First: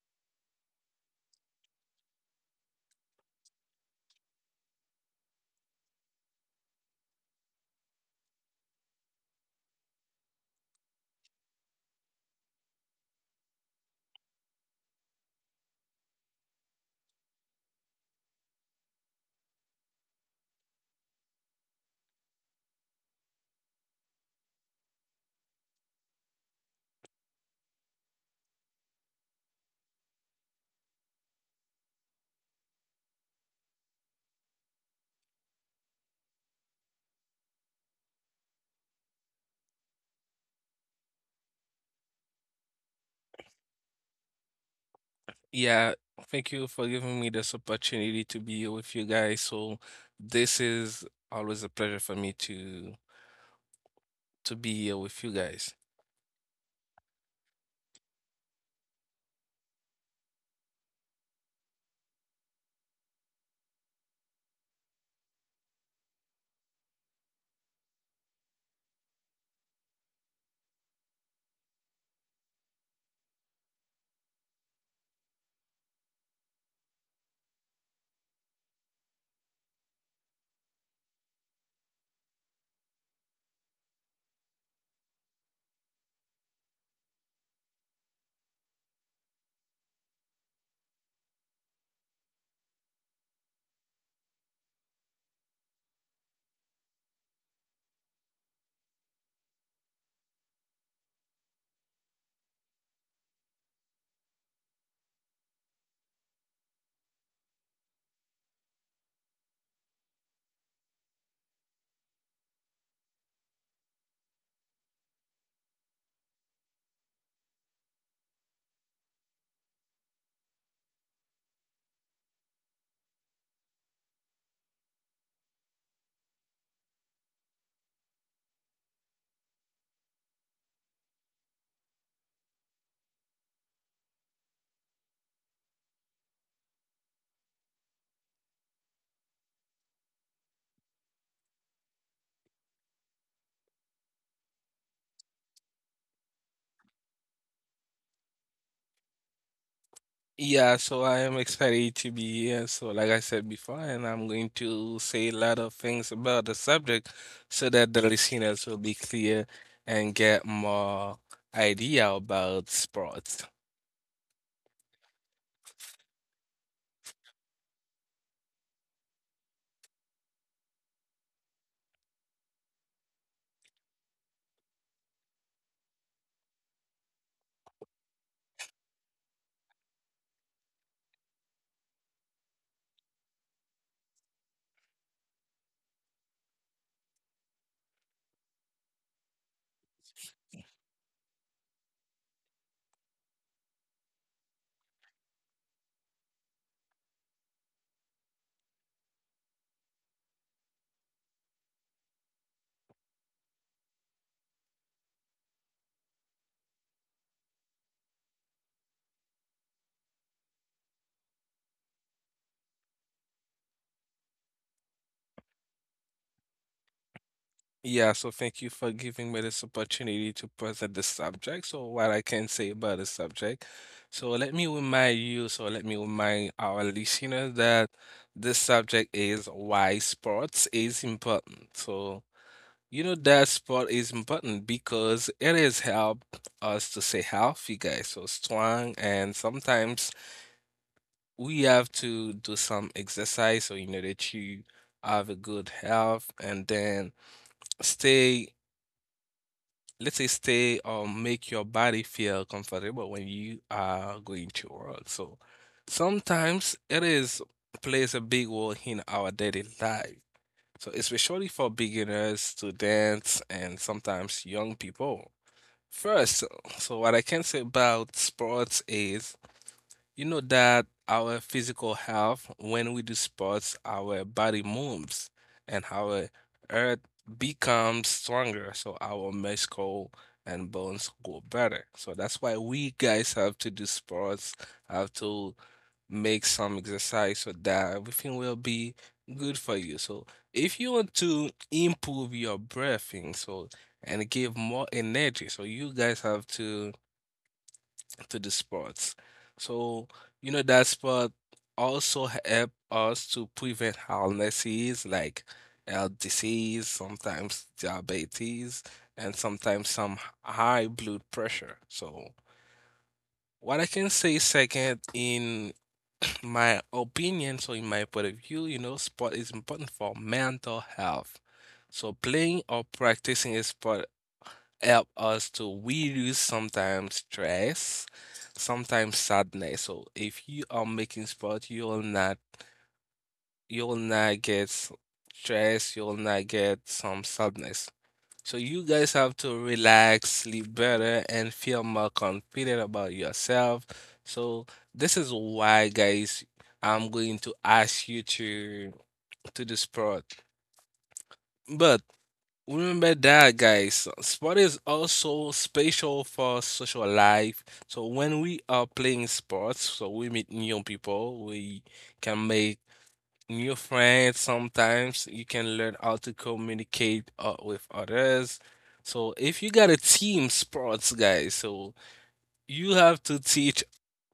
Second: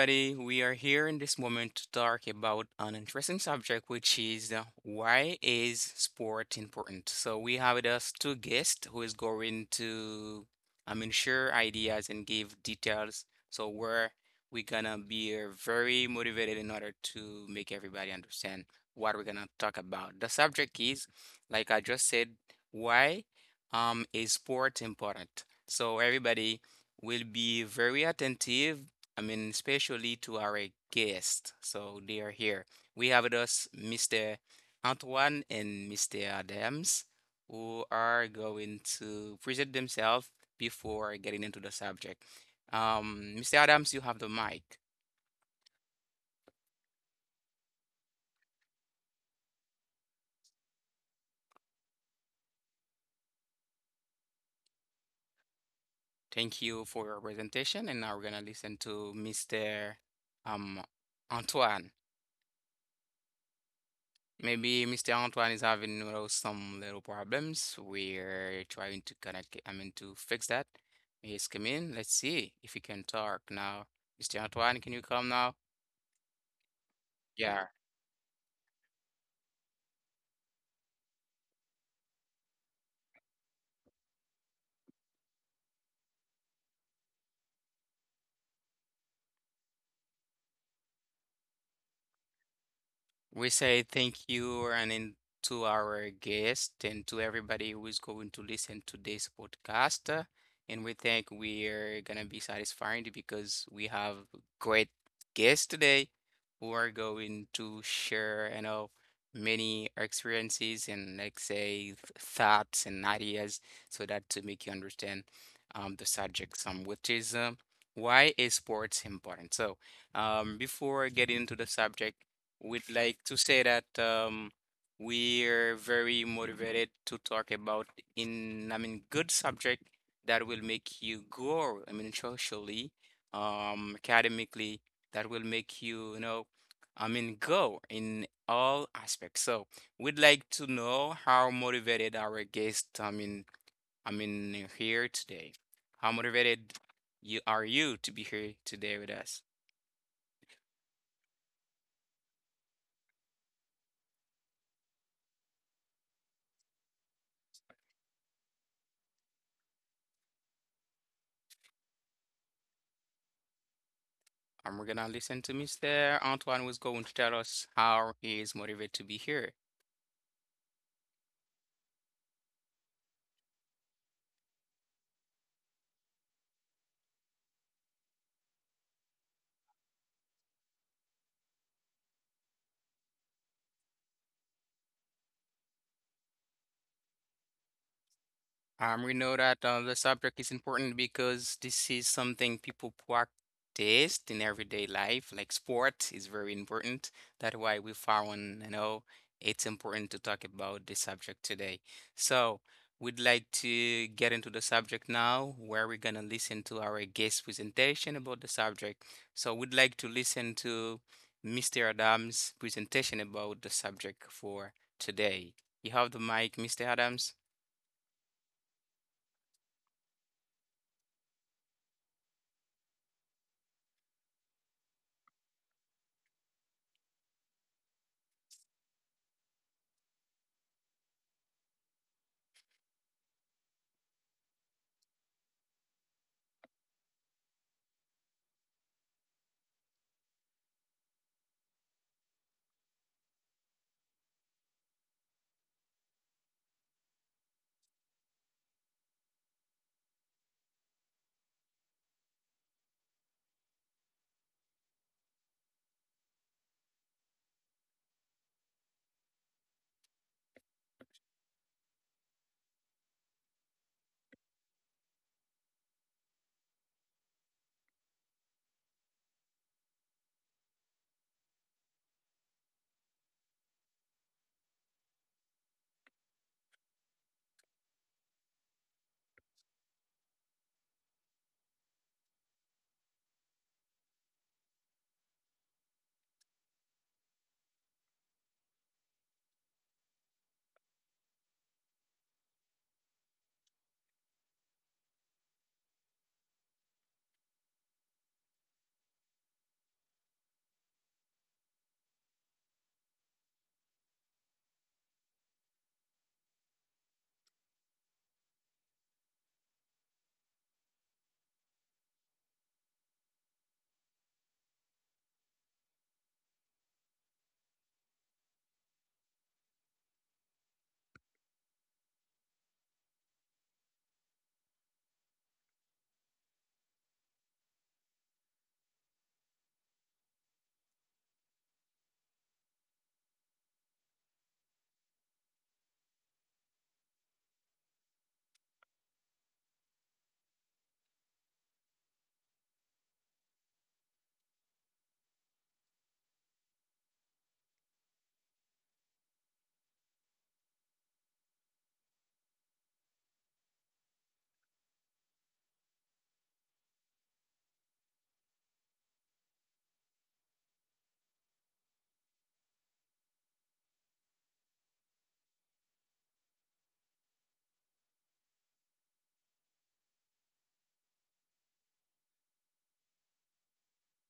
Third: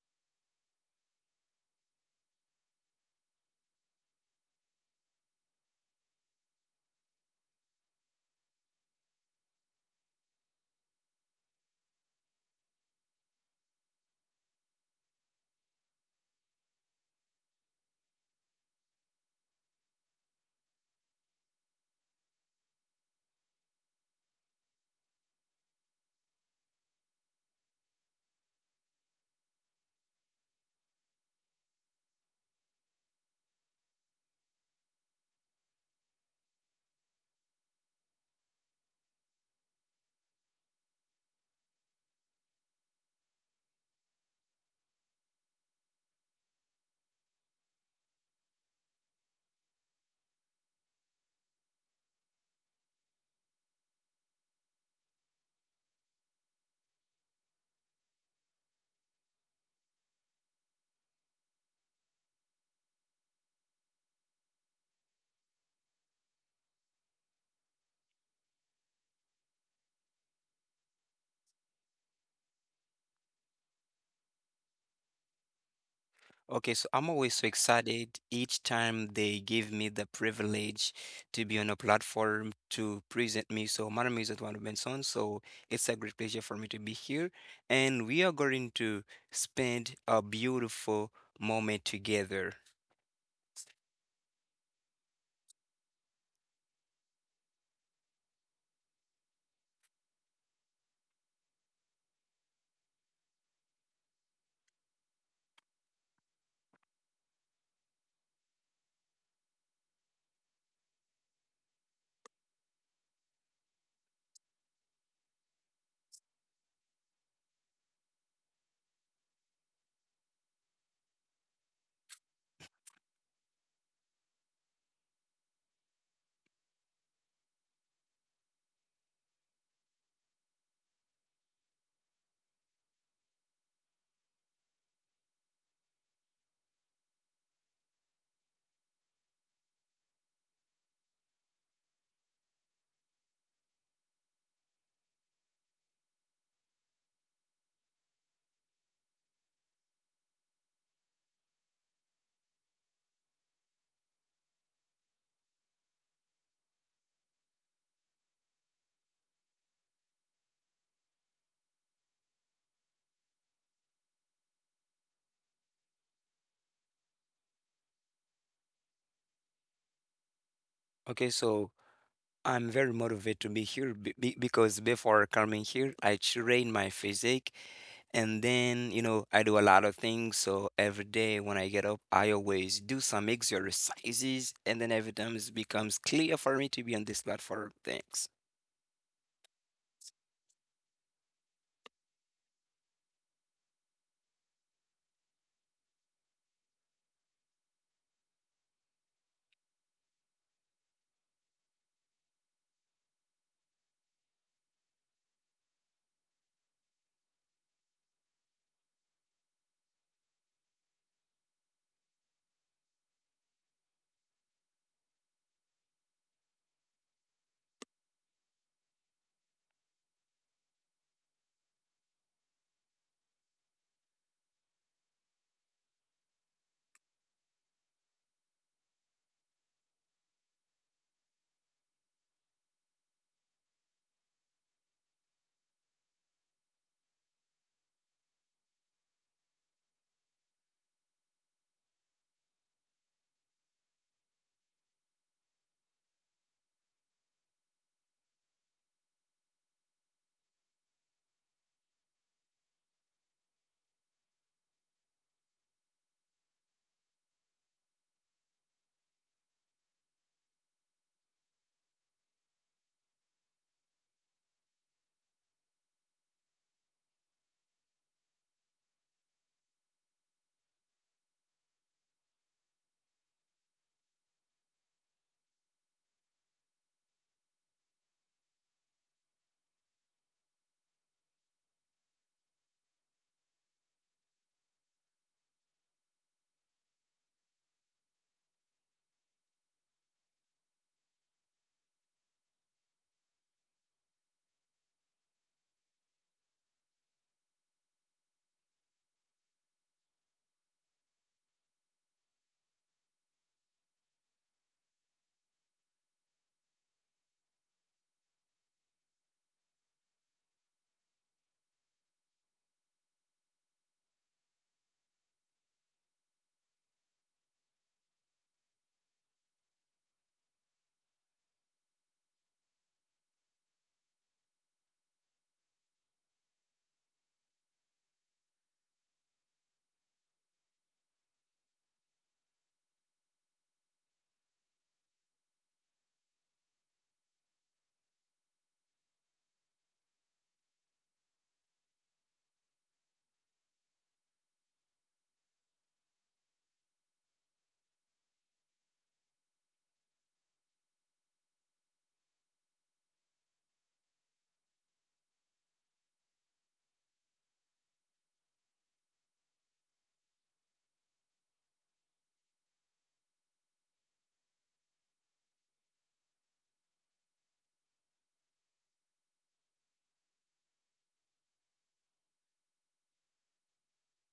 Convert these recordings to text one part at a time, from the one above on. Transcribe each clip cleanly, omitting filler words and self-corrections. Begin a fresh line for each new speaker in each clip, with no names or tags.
everybody. We are here in this moment to talk about an interesting subject, which is why is sport important? So we have with us two guests who is going to, share ideas and give details. So we gonna be very motivated in order to make everybody understand what we're gonna talk about. The subject is, like I just said, why is sport important? So everybody will be very attentive, I mean, especially to our guests. So they are here. We have with us Mr. Antoine and Mr. Adams, who are going to present themselves before getting into the subject. Mr. Adams, you have the mic.
Yeah, thank you for giving me this opportunity to be here with you guys. So this is always a pleasure for me to be here with you guys.
Thank you for your presentation, and now we're gonna listen to Mr. Um, Antoine. Maybe Mr. Antoine is having, you know, some little problems. We're trying to connect, I mean, to fix that. He's come in. Let's see if he can talk now. Mr. Antoine, can you come now?
Okay, so I'm always so
Yeah.
excited each time they give me the privilege to be on a platform to present me. So my name is Eduardo Benson, so it's a great pleasure for me to be here, and we are going to spend a beautiful moment together.
We say thank you and in, to our guest and to everybody who is going to listen to this podcast. And we think we're gonna be satisfied because we have great guests today who are going to share, you know, many experiences and like say thoughts and ideas so that to make you understand the subject some which is why is sports important. So before getting into the subject would like to say that we're very motivated to talk about in, I mean, good subject that will make you grow, I mean, socially, academically, that will make you, you know, I mean, grow in all aspects. So we'd like to know how motivated our guest, I mean, here today. How motivated you are you to be here today with us?
Yeah, so I am excited to be here. So like I said before, and I'm going to say a lot of things about the subject so that the listeners will be clear and get more idea about sports.
And we're gonna listen to Mr. Antoine was going to tell us how he is motivated to be here.
Okay, so I'm very motivated to be here because before coming here, I train my physique and then, you know, I do a lot of things. So every day when I get up, I always do some exercises and then every time it becomes clear for me to be on this platform. Thanks.
We know that the subject is important because this is something people practice in everyday life. Like sport is very important. That's why we found, you know, it's important to talk about this subject today. So we'd like to get into the subject now, where we're gonna listen to our guest presentation about the subject. So we'd like to listen to Mr. Adams' presentation about the subject for today. You have the mic, Mr. Adams.
Yeah, so thank you for giving me this opportunity to present the subject. So what I can say about the subject. So let me remind you, so let me remind our listeners that this subject is why sports is important. So you know that sport is important because it has helped us to stay healthy, guys. So strong, and sometimes we have to do some exercise so you know that you have a good health and then stay, let's say, stay or make your body feel comfortable when you are going to work. So sometimes it is plays a big role in our daily life. So especially for beginners, students, and sometimes young people. First, so so what I can say about sports is, you know, that our physical health, when we do sports, our body moves and our earth becomes stronger. So our muscle and bones go better. So that's why we guys have to do sports, have to make some exercise so that everything will be good for you. So if you want to improve your breathing, so and give more energy, so you guys have to the sports. So you know that sport also help us to prevent illnesses like heart disease, sometimes diabetes, and sometimes some high blood pressure. So what I can say second in my opinion, so in my point of view, you know, sport is important for mental health. So playing or practicing a sport help us to reduce sometimes stress, sometimes sadness. So if you are making sport, you'll not get stress, you'll not get some sadness. So you guys have to relax, sleep better, and feel more confident about yourself. So this is why, guys, I'm going to ask you to the sport. But remember that, guys, sport is also special for social life. So when we are playing sports, so we meet new people, we can make new friends sometimes you can learn how to communicate with others. So if you got a team sports guys, so you have to teach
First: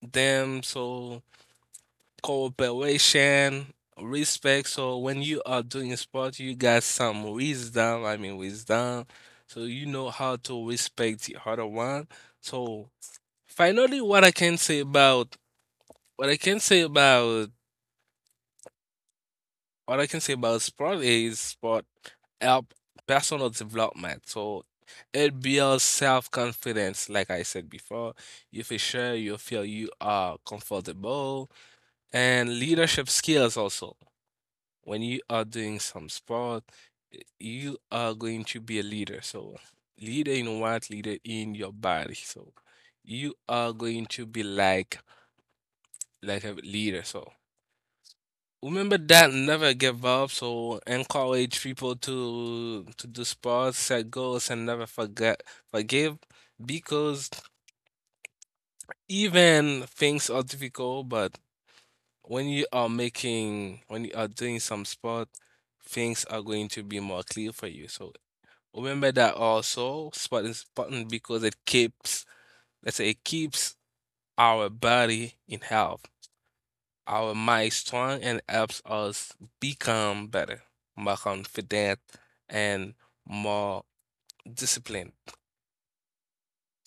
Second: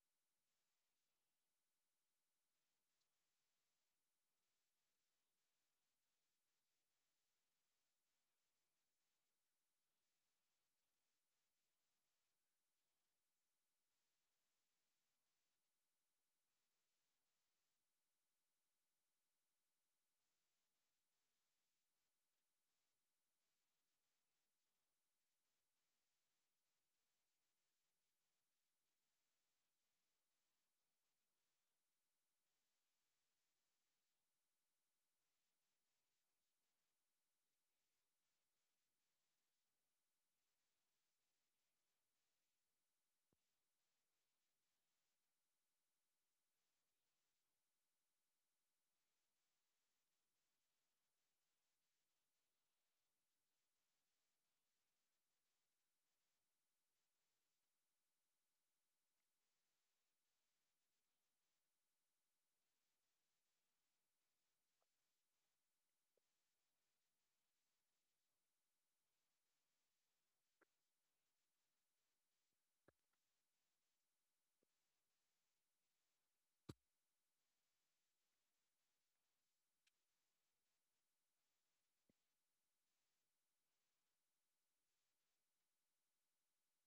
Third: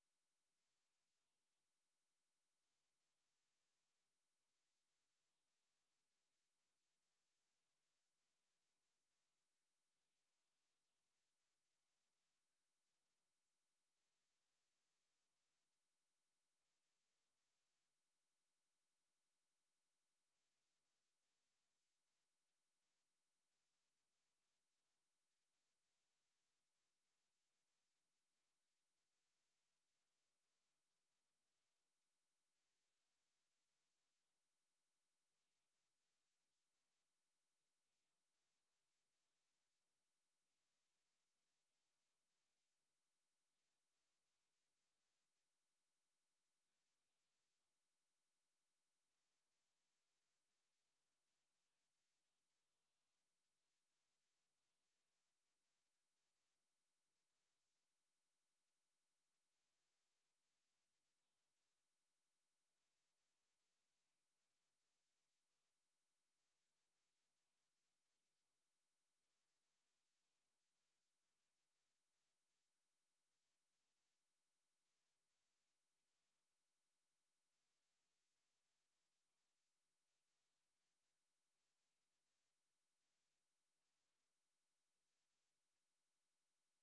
them so cooperation respect. So when you are doing sport you got some wisdom wisdom. So you know how to respect the other one. So finally what I can say about what I can say about what I can say about sport is sport help personal development. So it builds self-confidence, like I said before. You feel sure, you feel you are comfortable, and leadership skills also. When you are doing some sport, you are going to be a leader. So leader in what? Leader in your body. So you are going to be like a leader. So remember that never give up. So encourage people to do sports, set goals, and never forget forgive, because even things are difficult, but when you are doing some sport, things are going to be more clear for you. So remember that also sport is important because it keeps let's say it keeps our body in health. Our minds strong and helps us become better, more confident, and more disciplined.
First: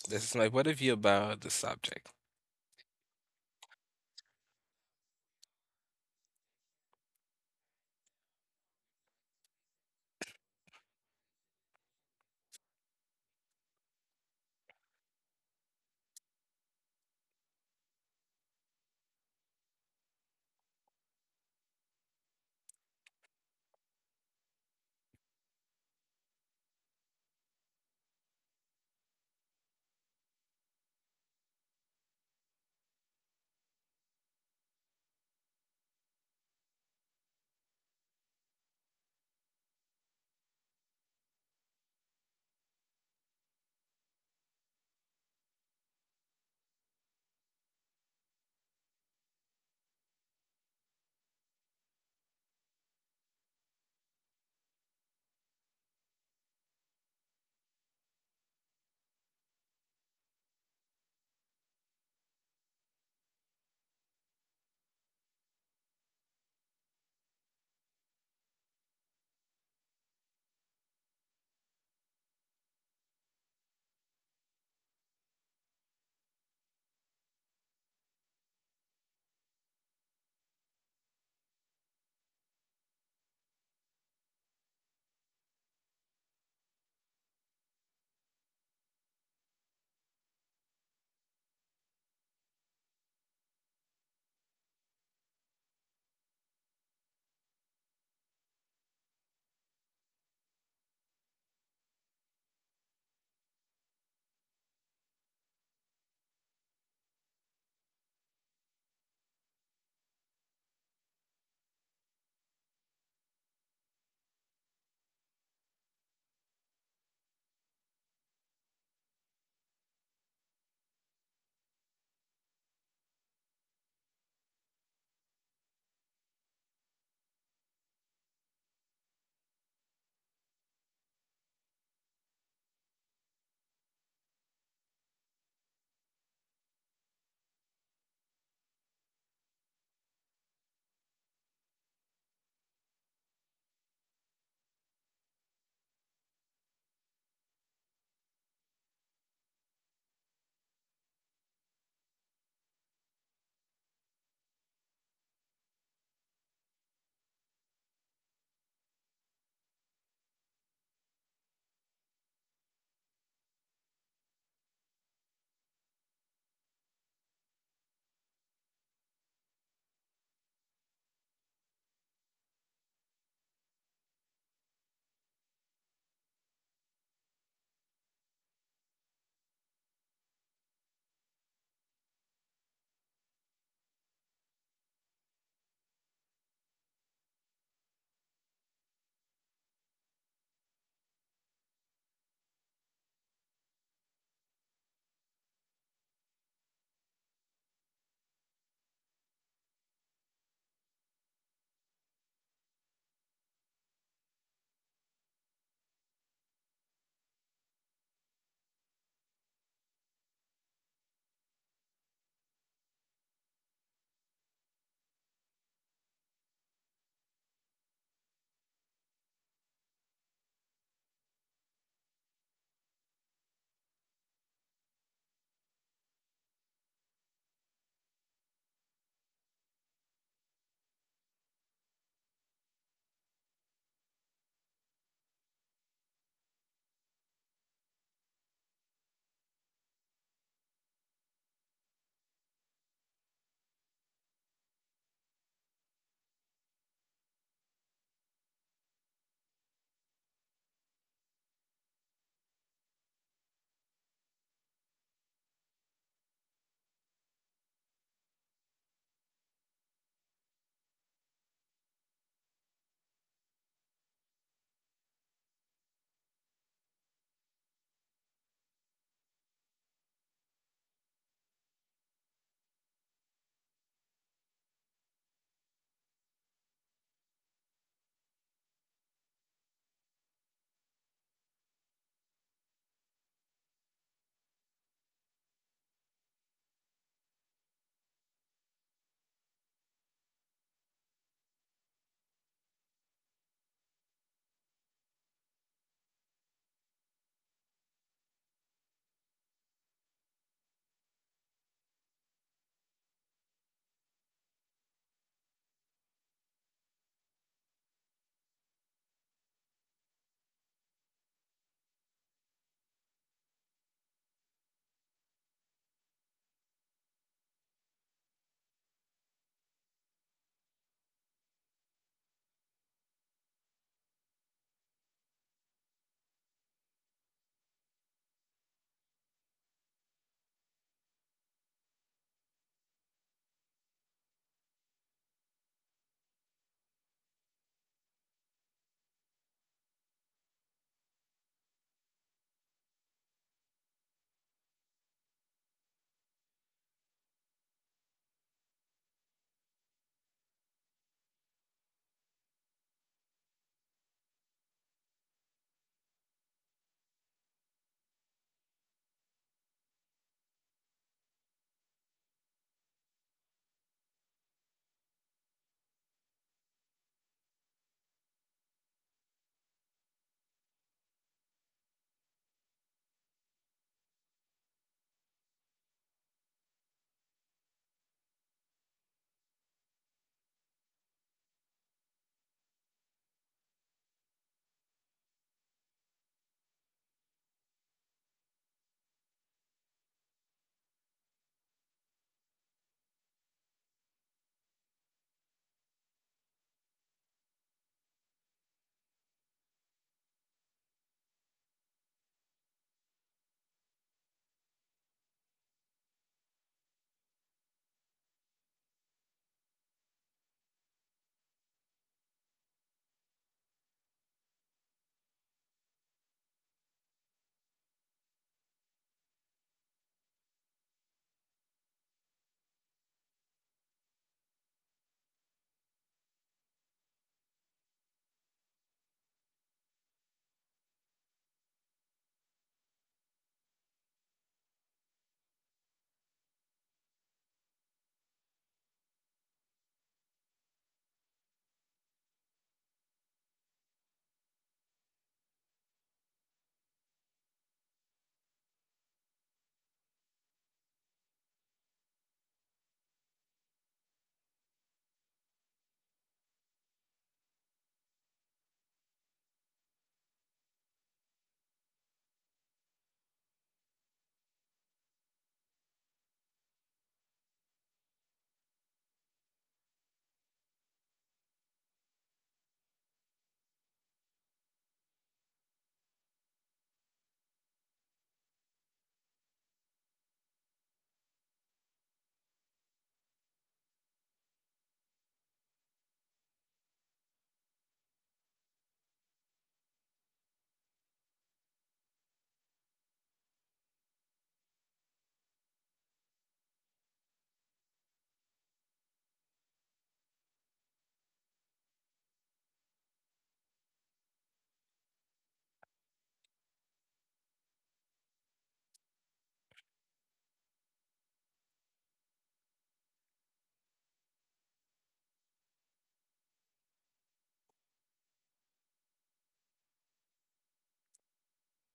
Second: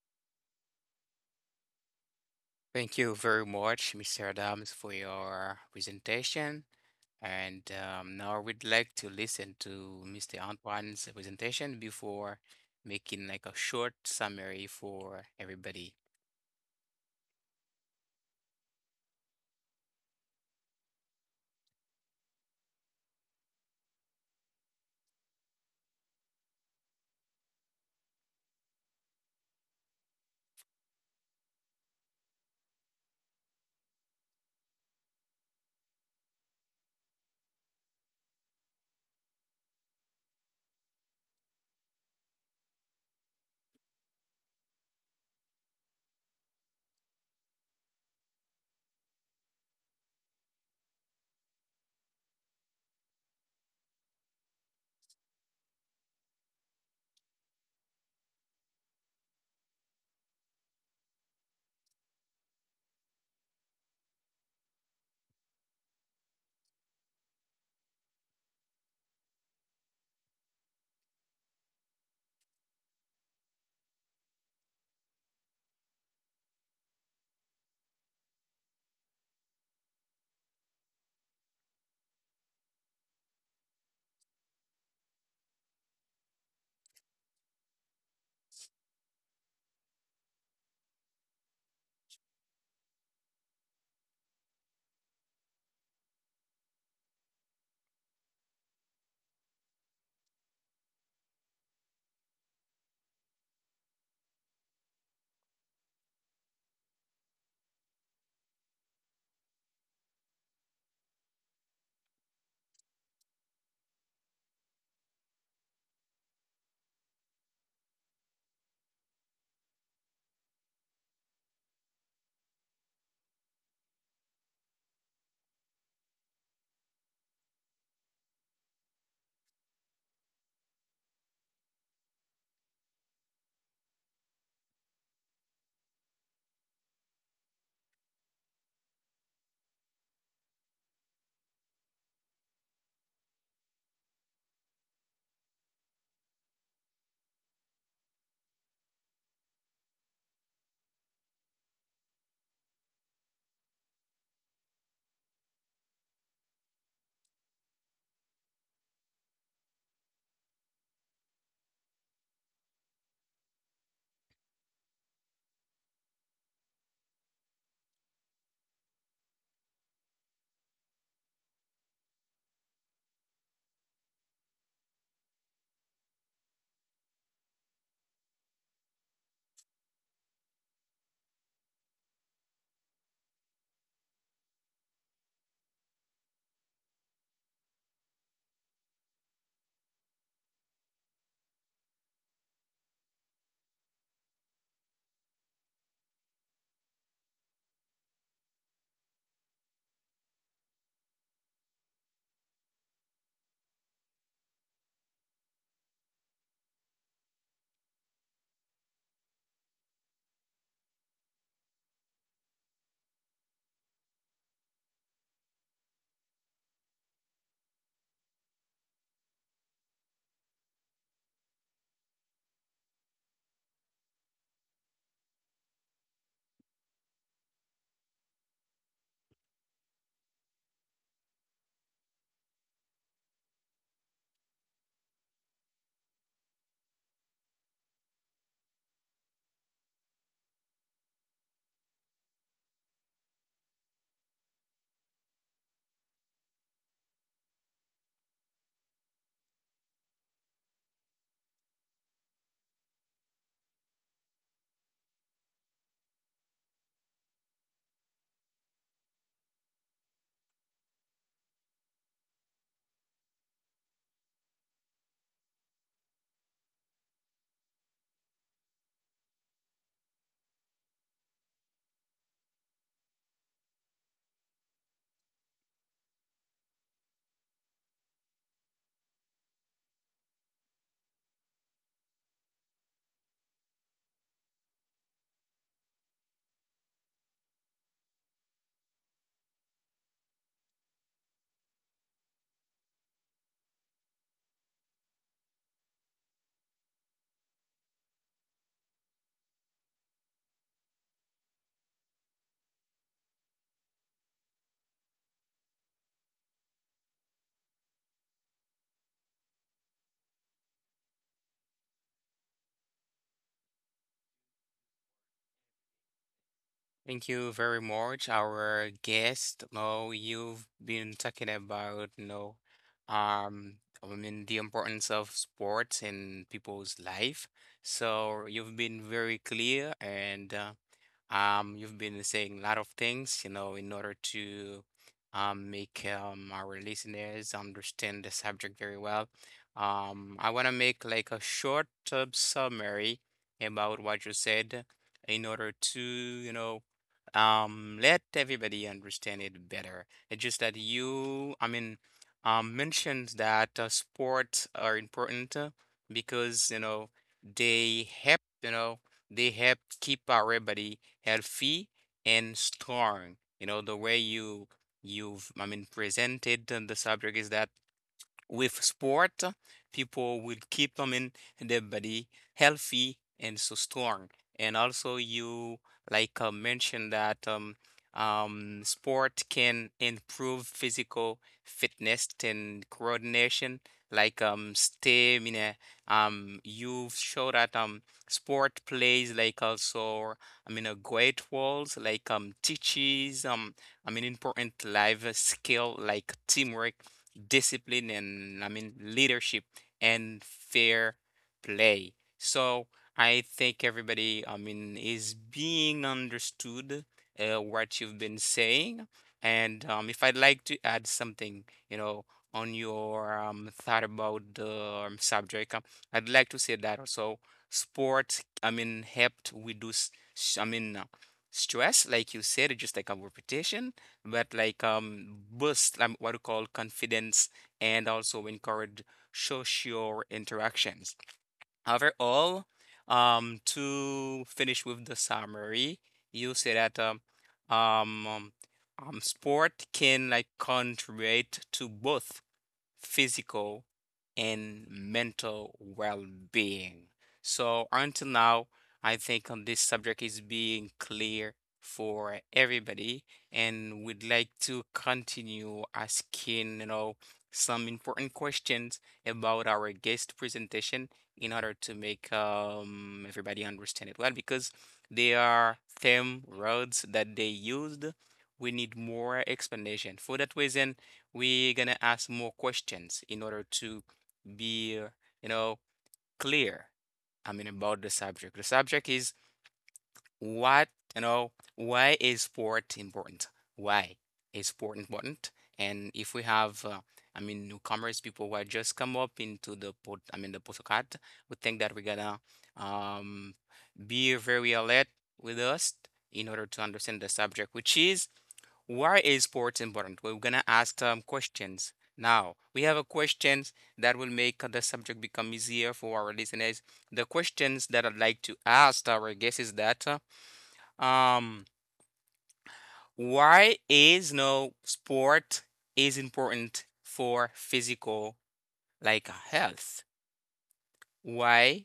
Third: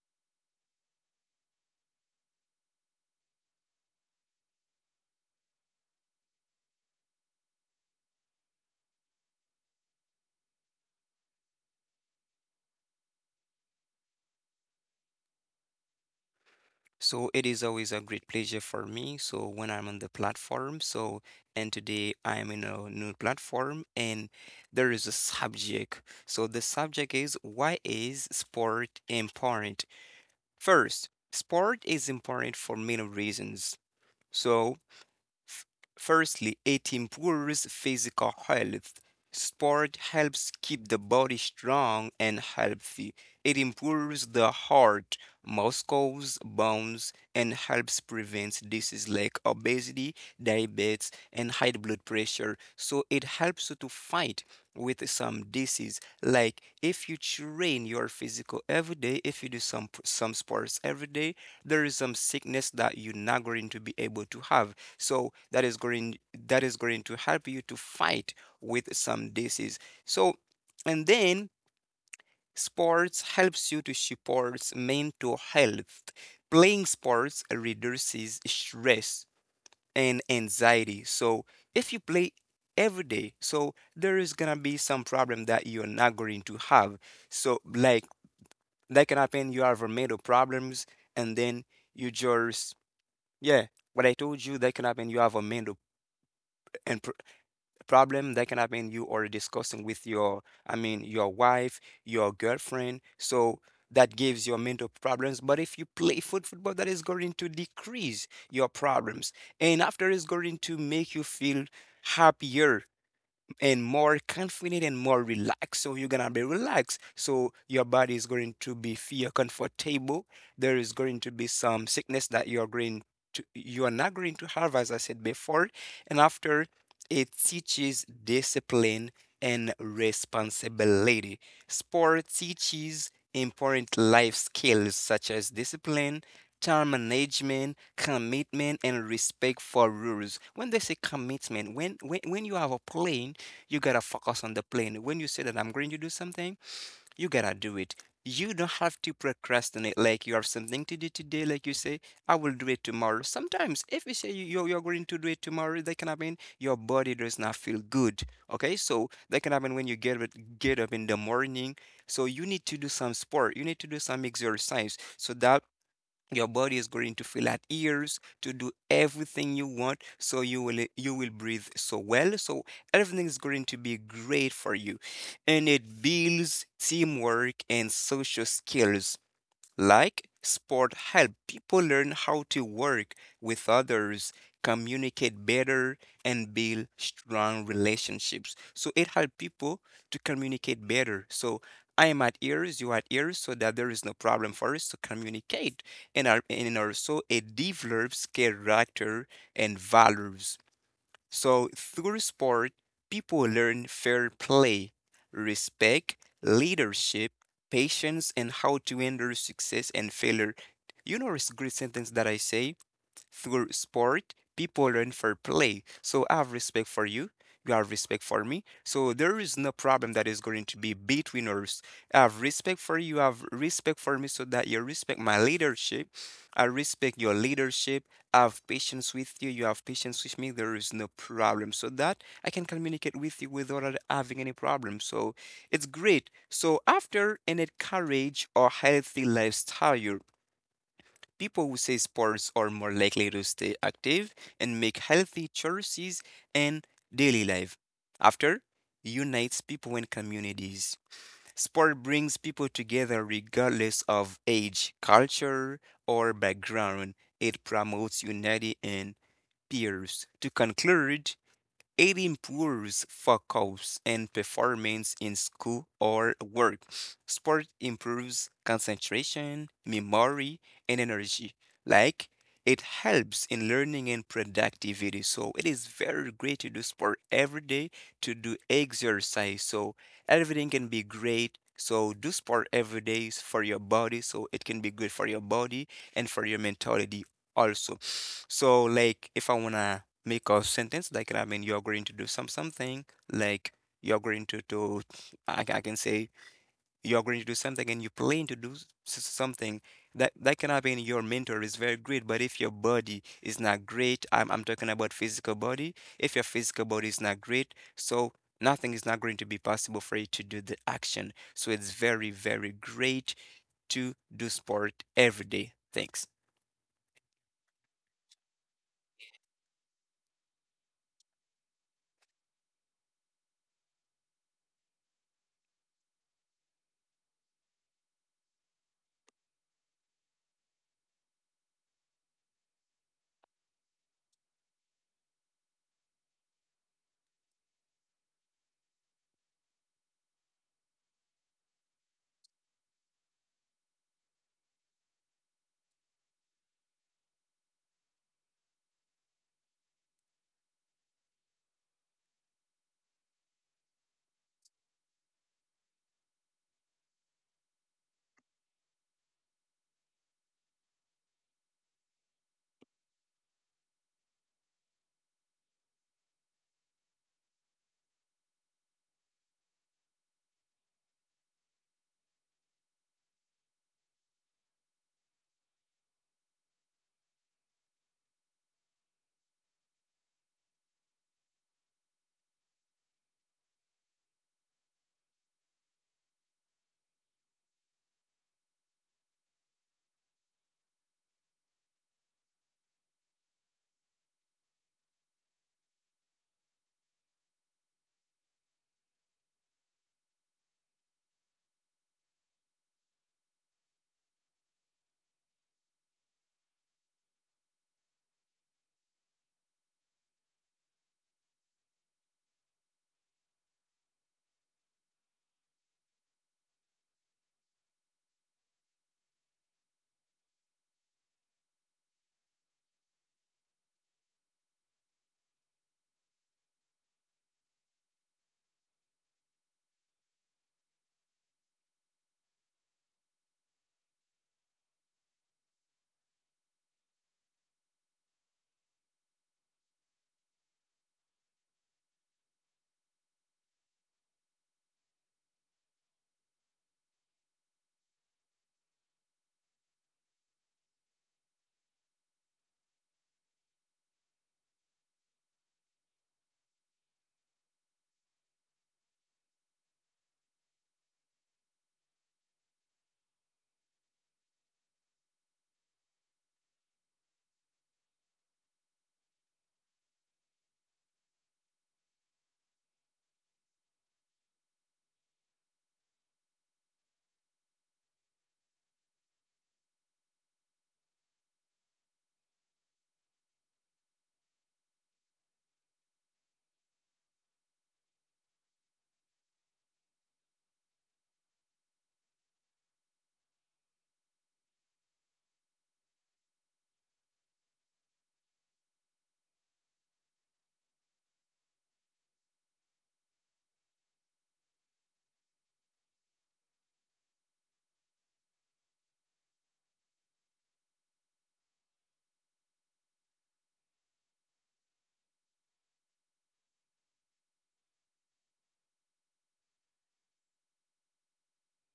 This is my point of view about the subject.
Thank you very much, Mr. Adams, for your presentation. And now we'd like to listen to Mr. Antoine's presentation before making like a short summary for everybody.
So it is always a great pleasure for me. So when I'm on the platform, so and today I am in a new platform and there is a subject. So the subject is, why is sport important? First, sport is important for many reasons. So, F- firstly, it improves physical health. Sport helps keep the body strong and healthy. It improves the heart, muscles, bones, and helps prevent diseases like obesity, diabetes, and high blood pressure. So it helps you to fight with some disease. Like if you train your physical every day, if you do some some sports every day, there is some sickness that you're not going to be able to have, so that is going to help you to fight with some disease. So and then sports helps you to support mental health. Playing sports reduces stress and anxiety. So if you play every day, so there is gonna be some problem that you're not going to have. So like that can happen you have mental problems, and then you just, yeah, what I told you, that can happen you have a mental and. problem. That can happen you are discussing with your your wife, your girlfriend, so that gives your mental problems. But if you play football, that is going to decrease your problems, and after it's going to make you feel happier and more confident and more relaxed. So you're gonna be relaxed. So your body is going to be feel comfortable. There is going to be some sickness that you're going to you are not going to have, as I said before. And after, it teaches discipline and responsibility. Sport teaches important life skills such as discipline, time management, commitment, and respect for rules. When they say commitment, when you have a plan, you gotta focus on the plan. When you say that I'm going to do something, you gotta do it. You don't have to procrastinate. Like you have something to do today, like you say, I will do it tomorrow. Sometimes, if you say you're going to do it tomorrow, that can happen. Your body does not feel good. Okay, so that can happen when you get up in the morning. So you need to do some sport. You need to do some exercise so that your body is going to feel at ease to do everything you want, so you will breathe so well. So everything is going to be great for you, and it builds teamwork and social skills. Like sport help people learn how to work with others, communicate better and build strong relationships. So it helps people to communicate better. So I am at ears, you are at ears, so that there is no problem for us to communicate. And also it develops character and values. So through sport, people learn fair play, respect, leadership, patience, and how to handle success and failure. You know, it's a great sentence that I say: through sport, people learn for play. So I have respect for you. You have respect for me. So there is no problem that is going to be between us. I have respect for you. I have respect for me so that you respect my leadership. I respect your leadership. I have patience with you. You have patience with me. There is no problem. So that I can communicate with you without having any problem. So it's great. So after, an encourage or healthy lifestyle, people who say sports are more likely to stay active and make healthy choices in daily life. After, unites people in communities. Sport brings people together regardless of age, culture, or background. It promotes unity and peers. To conclude, it improves focus and performance in school or work. Sport improves concentration, memory, and energy. Like, it helps in learning and productivity. So it is very great to do sport every day, to do exercise. So everything can be great. So do sport every day is for your body. So it can be good for your body and for your mentality also. So like if I wanna make a sentence, you're going to do some something, like you're going to do, I can say, you're going to do something and you plan to do something. That can happen your mentor is very great, but if your body is not great, I'm talking about physical body. If your physical body is not great, so nothing is not going to be possible for you to do the action. So it's very, very great to do sport every day. Thanks.
Thank you very much, our guest. Now you've been talking about, you know, um, I mean the importance of sports in people's life. So you've been very clear and you've been saying a lot of things, you know, in order to make our listeners understand the subject very well. I want to make like a short summary about what you said in order to, you know, let everybody understand it better. It's just that you, I mean, mentioned that sports are important because, you know, they help, you know. They help keep our body healthy and strong. You know, the way you've I mean presented the subject is that with sport, people will keep them in their body healthy and so strong. And also, you like mentioned that sport can improve physical fitness and coordination, like stamina. You show that sport plays like also, I mean, a great roles like teaches I mean, important life skill like teamwork, discipline, and I mean leadership and fair play. So I think everybody I mean is being understood what you've been saying. And if I'd like to add something, you know, on your thought about the subject, I'd like to say that also sport, I mean, helped reduce, I mean, stress, like you said, just like a repetition but like boost what we call confidence and also encourage social interactions. Overall, to finish with the summary, you say that um, um sport can like contribute to both physical and mental well being. So, until now, I think on this subject is being clear for everybody, and we'd like to continue asking, you know, some important questions about our guest presentation in order to make everybody understand it well because they are theme words that they used. We need more explanation. For that reason, we're gonna ask more questions in order to be, you know, clear. I mean, about the subject. The subject is what, you know, why is sport important? Why is sport important? And if we have, I mean, newcomers, people who have just come up into the pod, I mean, the podcast, we think that we're gonna um, be very alert with us in order to understand the subject, which is why is sports important? Well, we're gonna ask some questions. Now, we have a questions that will make the subject become easier for our listeners. The questions that I'd like to ask our guests is that um why is no sport is important for physical like health? Why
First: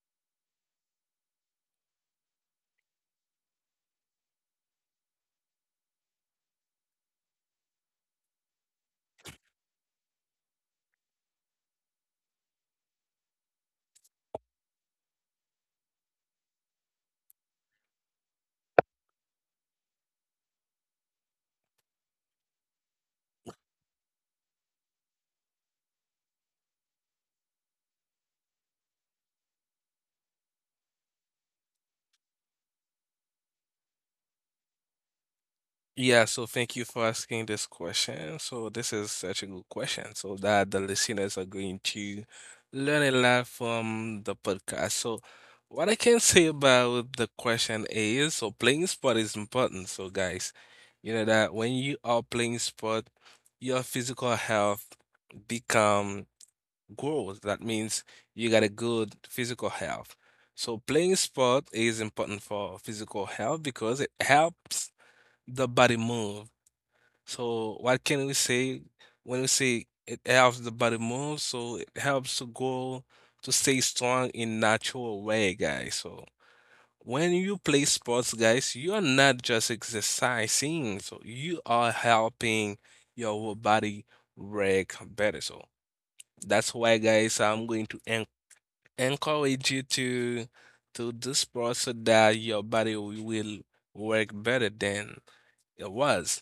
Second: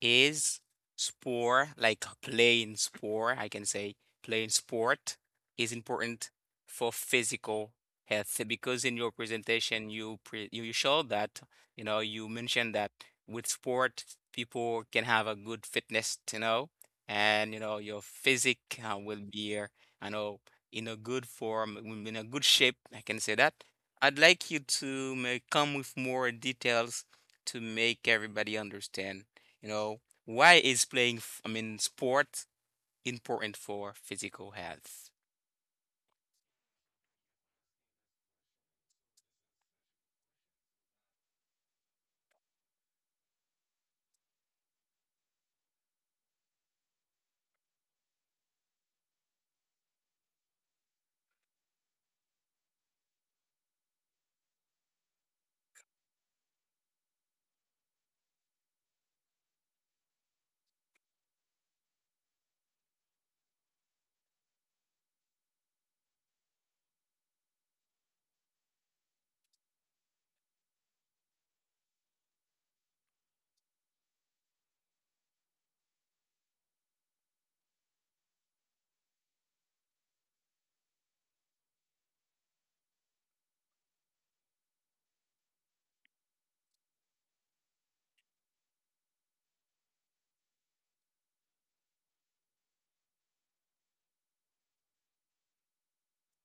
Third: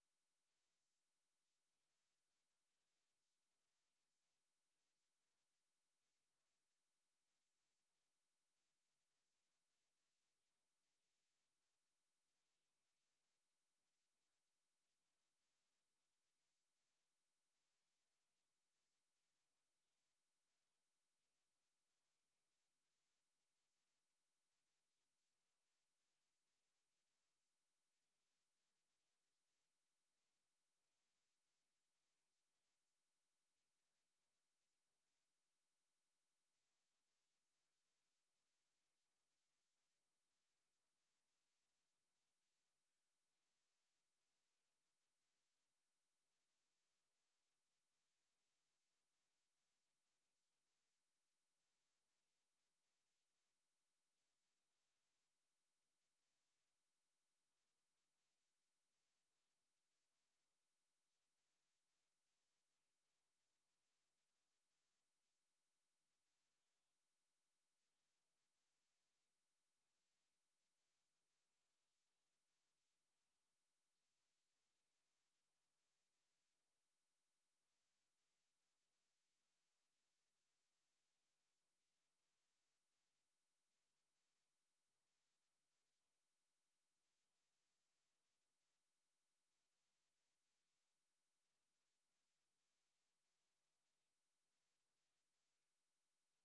is sport, like playing sport, I can say playing sport is important for physical health because in your presentation you pre you you showed that, you know, you mentioned that with sport people can have a good fitness, you know, and you know your physic will be, I know, in a good form, in a good shape, I can say that. I'd like you to may come with more details to make everybody understand you know, why is playing, I mean, sport important for physical health?
Yeah, so thank you for asking this question. So this is such a good question, so that the listeners are going to learn a lot from the podcast. So what I can say about the question is, so playing sport is important. So guys, you know that when you are playing sport, your physical health become grows. That means you got a good physical health. So playing sport is important for physical health because it helps the body move. So what can we say when we say it helps the body move? So it helps to go to stay strong in natural way, guys. So when you play sports, guys, you are not just exercising. So you are helping your body work better. So that's why, guys, I'm going to en encourage you to do sports so that your body will work better than it was.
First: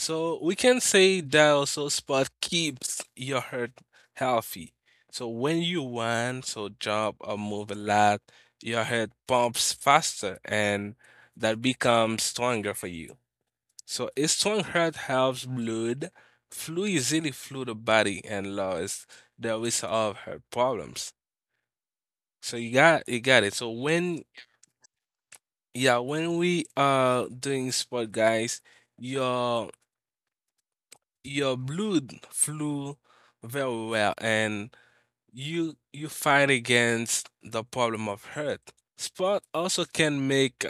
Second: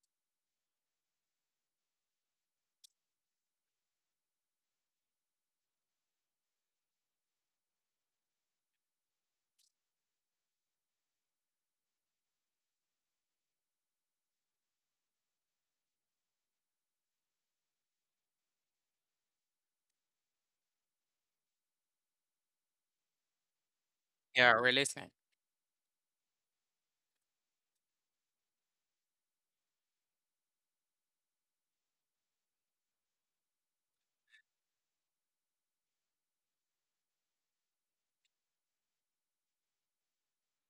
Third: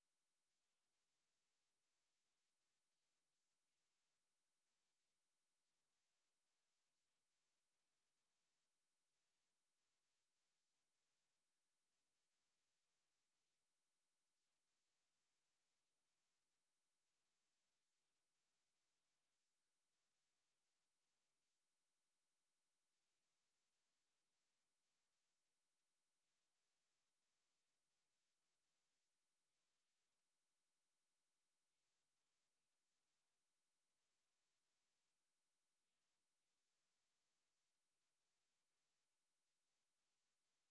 So we can say that also sport keeps your heart healthy. So when you run, so jump or move a lot, your heart pumps faster and that becomes stronger for you. So a strong heart helps blood flow easily through the body and lowers the risk of heart problems. So you got it. So when
Yeah, really.
yeah, when we are doing sport guys, your your blood flew very well and you fight against the problem of hurt. Sport also can make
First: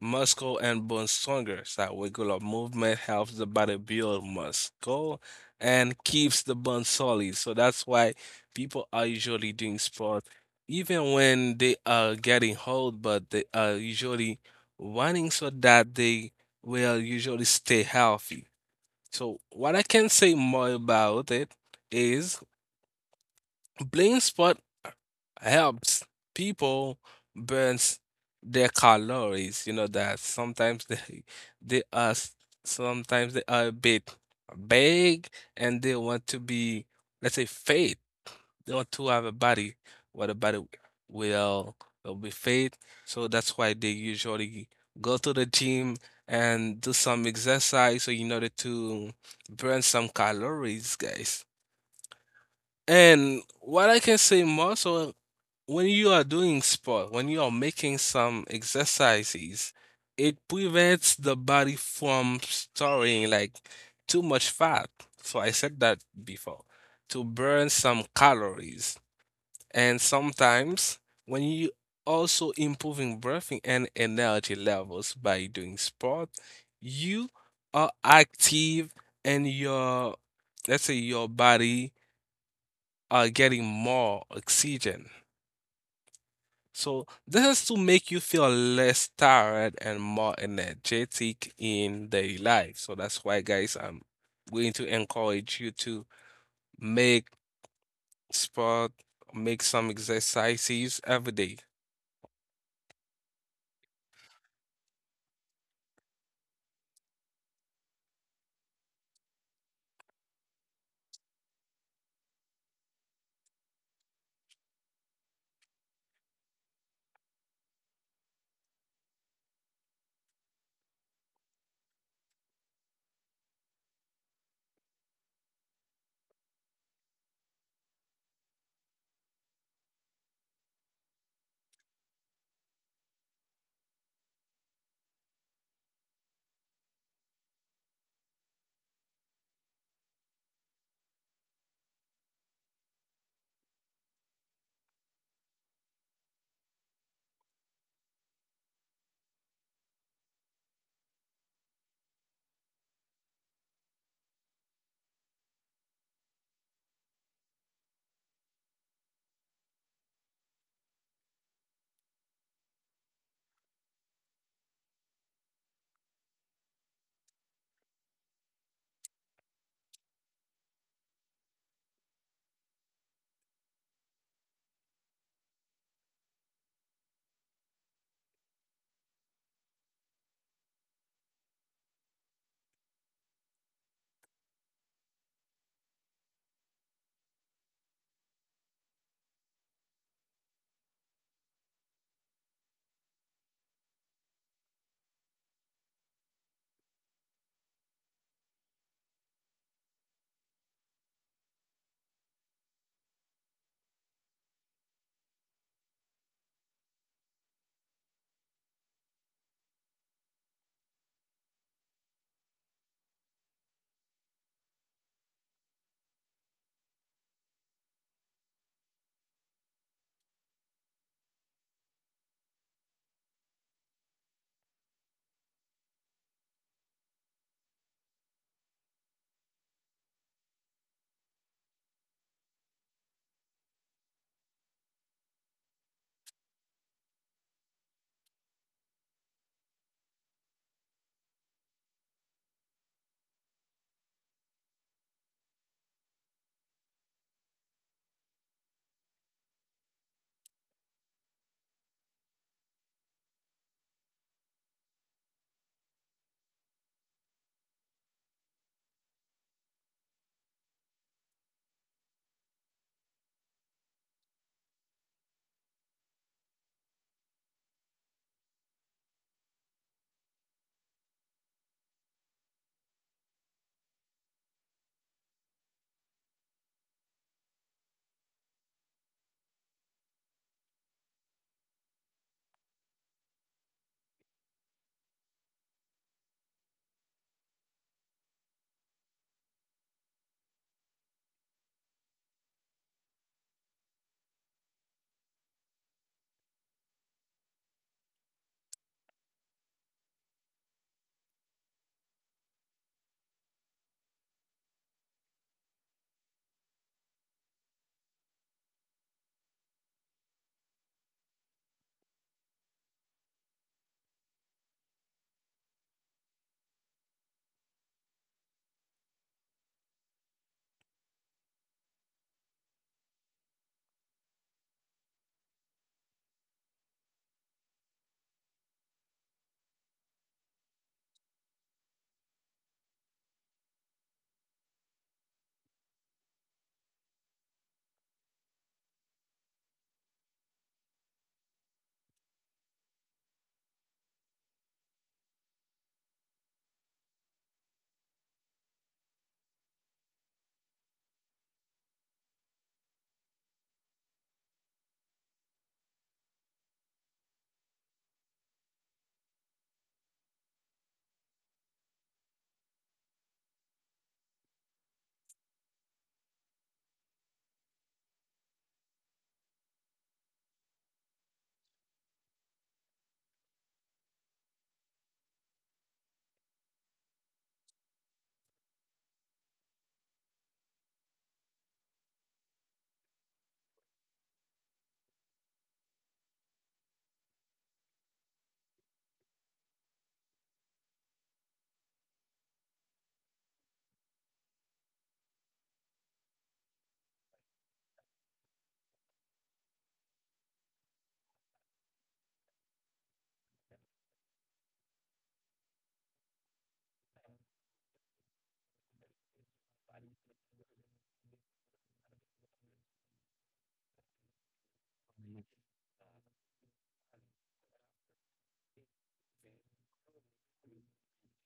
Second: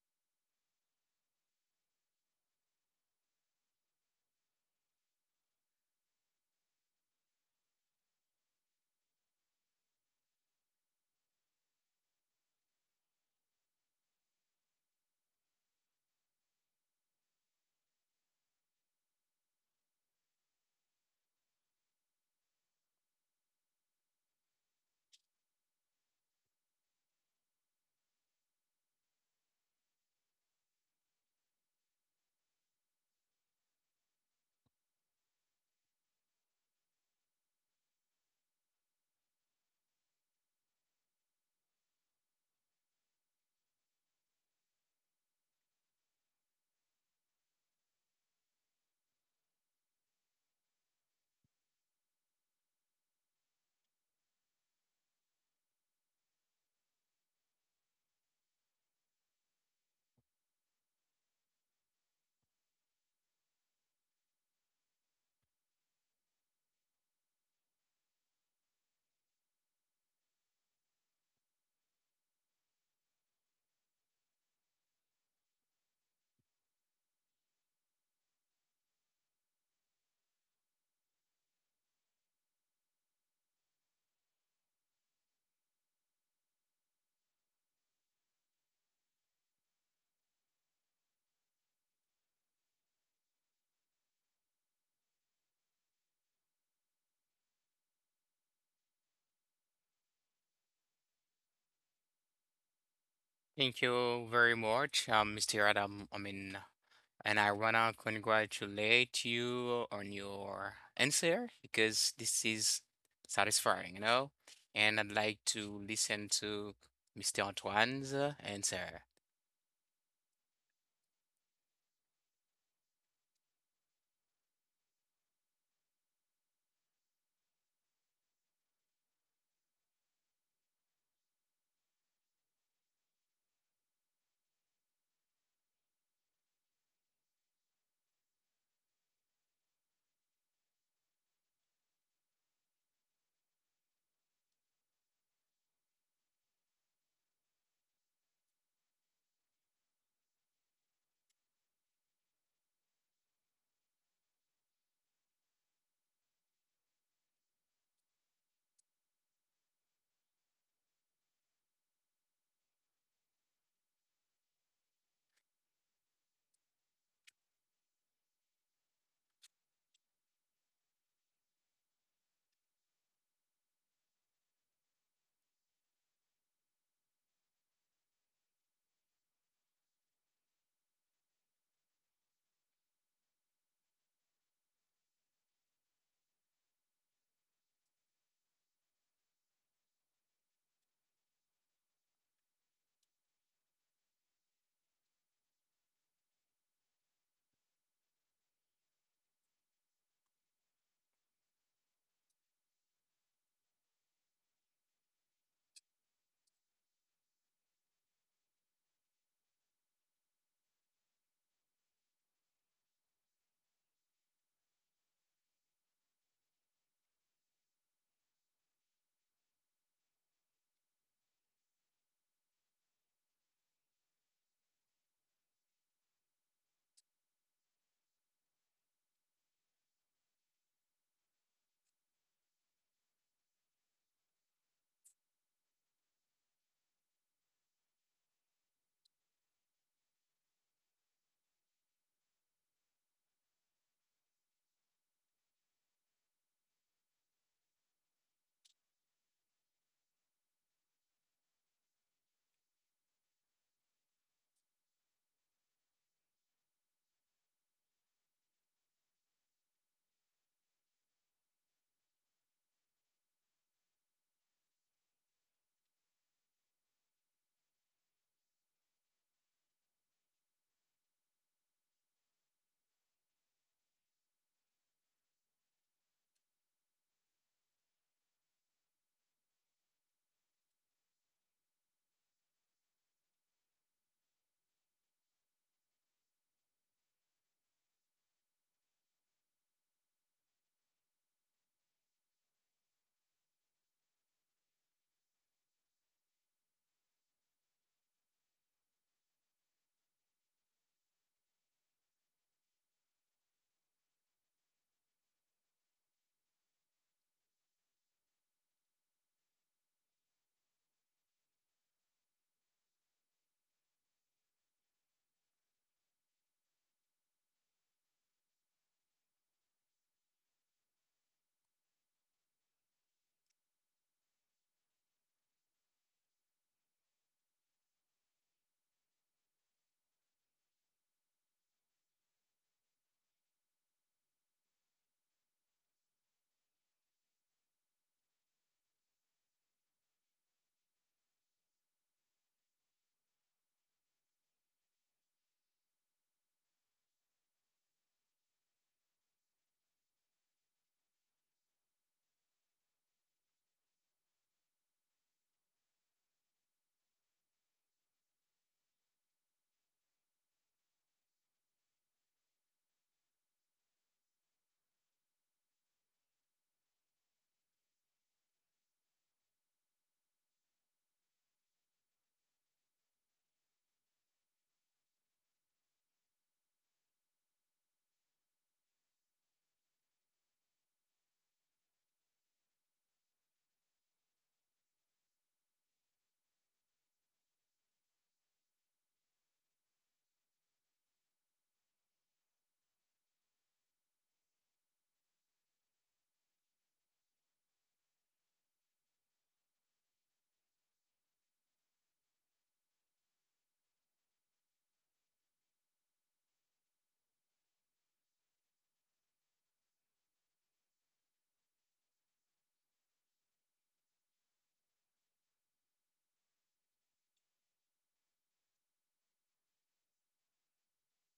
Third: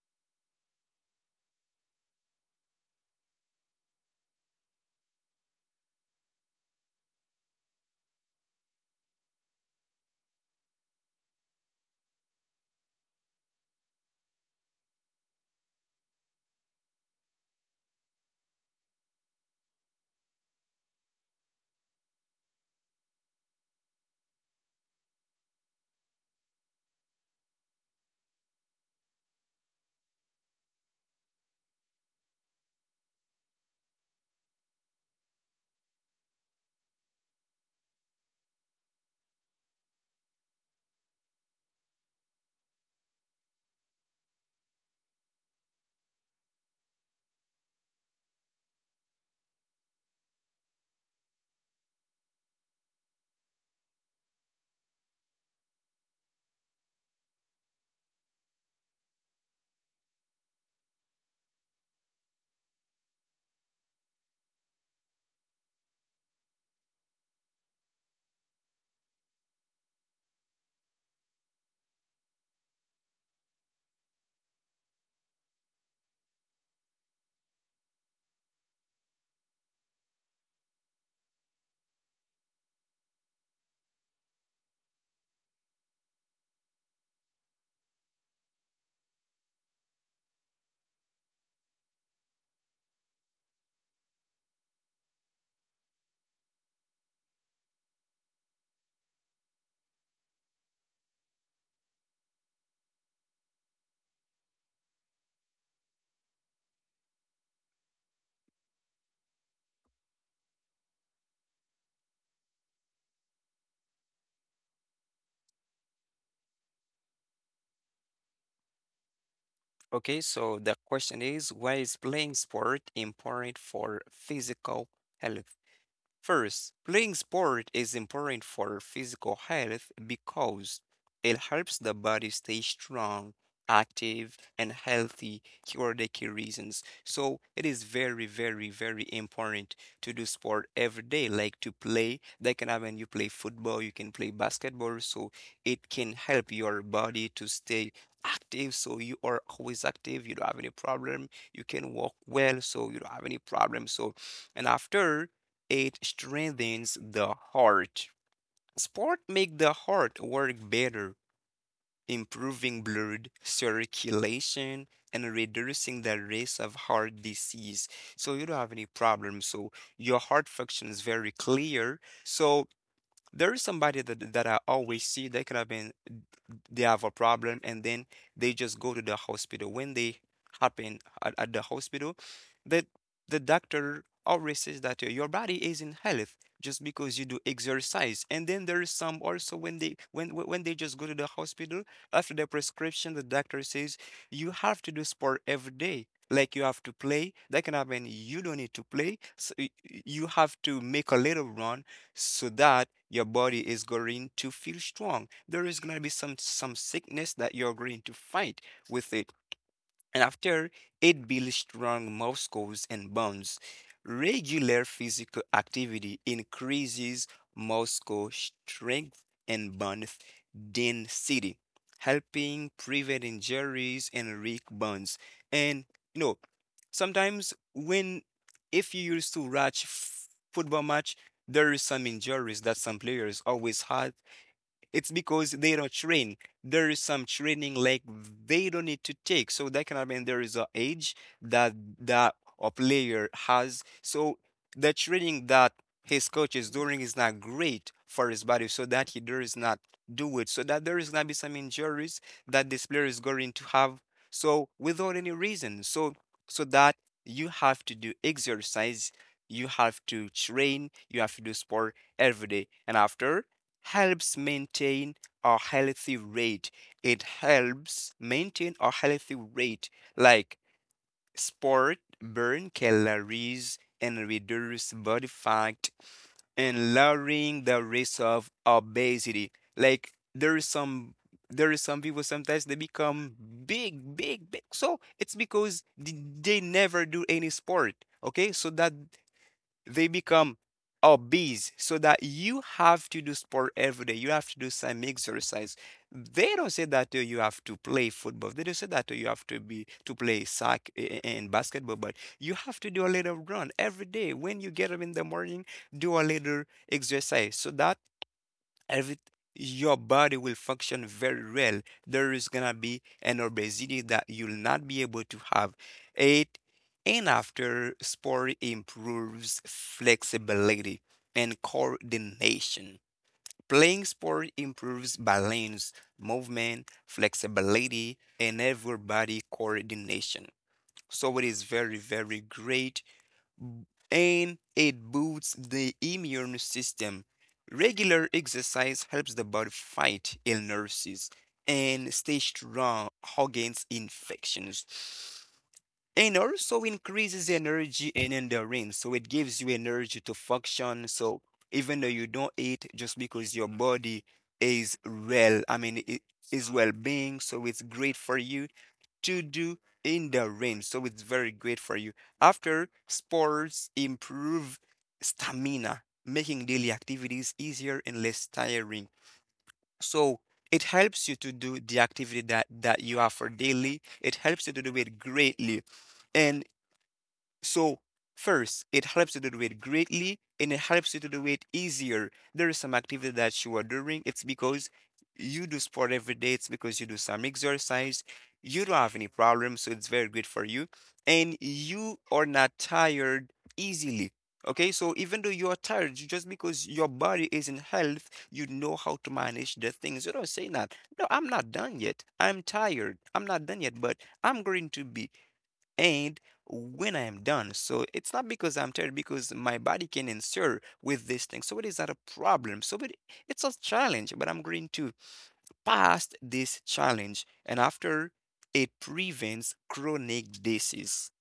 muscle and bone stronger. So regular movement helps the body build muscle and keeps the bone solid. So that's why people are usually doing sport even when they are getting old, but they are usually running so that they will usually stay healthy. So what I can say more about it is blind spot helps people burns their calories. You know that sometimes they are s- sometimes they are a bit big and they want to be let's say fit or to have a body what a body will will be fit. So that's why they usually go to the gym and do some exercise so in order to burn some calories guys. And what I can say more. So when you are doing sport, when you are making some exercises, it prevents the body from storing like too much fat. So I said that before to burn some calories. And sometimes when you also improving breathing and energy levels by doing sport, you are active and your, let's say your body are getting more oxygen. So this is to make you feel less tired and more energetic in daily life. So that's why, guys, I'm going to encourage you to make sport, make some exercises every day.
Thank you very much, Mr. Adam. I mean, and I wanna congratulate you on your answer because this is satisfying, you know? And I'd like to listen to Mr. Antoine's answer.
Okay, so the question is, why is playing sport important for physical health? First, playing sport is important for physical health because it helps the body stay strong, active, and healthy for the key reasons. So it is very, very, very important to do sport every day, like to play. That can happen you play football, you can play basketball, so it can help your body to stay active, so you are always active. You don't have any problem. You can walk well, so you don't have any problem. So and after, it strengthens the heart. Sport make the heart work better, improving blood circulation and reducing the risk of heart disease. So you don't have any problem. So your heart function is very clear. So there is somebody that I always see they could have been they have a problem, and then they just go to the hospital. When they happen at the hospital, that the doctor always says that your body is in health just because you do exercise. And then there is some also when they when they just go to the hospital after the prescription, the doctor says you have to do sport every day. Like you have to play, that can happen. You don't need to play. So you have to make a little run so that your body is going to feel strong. There is going to be some sickness that you're going to fight with it. And after, it builds strong muscles and bones. Regular physical activity increases muscle strength and bone density, helping prevent injuries and weak bones. And you know, sometimes when, if you used to watch football match, there is some injuries that some players always had. It's because they don't train. There is some training like they don't need to take. So that cannot mean there is a age that that a player has. So the training that his coach is doing is not great for his body, so that he does not do it. So that there is gonna be some injuries that this player is going to have. So without any reason. So so that you have to do exercise, you have to train, you have to do sport every day. And after, helps maintain a healthy rate. It helps maintain a healthy rate, like sport, burn calories, and reduce body fat, and lowering the risk of obesity. Like there is some people sometimes they become big, big, big. So it's because they never do any sport. Okay, so that they become obese, so that you have to do sport every day. You have to do some exercise. They don't say that you have to play football. They don't say that you have to be to play soccer and basketball, but you have to do a little run every day. When you get up in the morning, do a little exercise so that every your body will function very well. There is gonna be an obesity that you'll not be able to have. Eight, and after sport improves flexibility and coordination. Playing sport improves balance, movement, flexibility, and every body coordination. So it is very, very great, and it boosts the immune system. Regular exercise helps the body fight illnesses and stay strong against infections. And also increases energy and endurance. So it gives you energy to function. So even though you don't eat, just because your body is well, it is well being, so it's great for you to do in the rain. So it's very great for you. After sports improve stamina, making daily activities easier and less tiring. So it helps you to do the activity that you have for daily. It helps you to do it greatly. And so first, it helps you to do it greatly and it helps you to do it easier. There is some activity that you are doing. It's because you do sport every day. It's because you do some exercise. You don't have any problems, so it's very good for you. And you are not tired easily. Okay, so even though you are tired, just because your body is in health, you know how to manage the things. You don't say that. No, I'm not done yet. I'm tired. I'm not done yet, but I'm going to be and when I am done. So it's not because I'm tired, because my body can answer with this thing. So it is not a problem. It's a challenge, but I'm going to pass this challenge. And after it prevents chronic disease.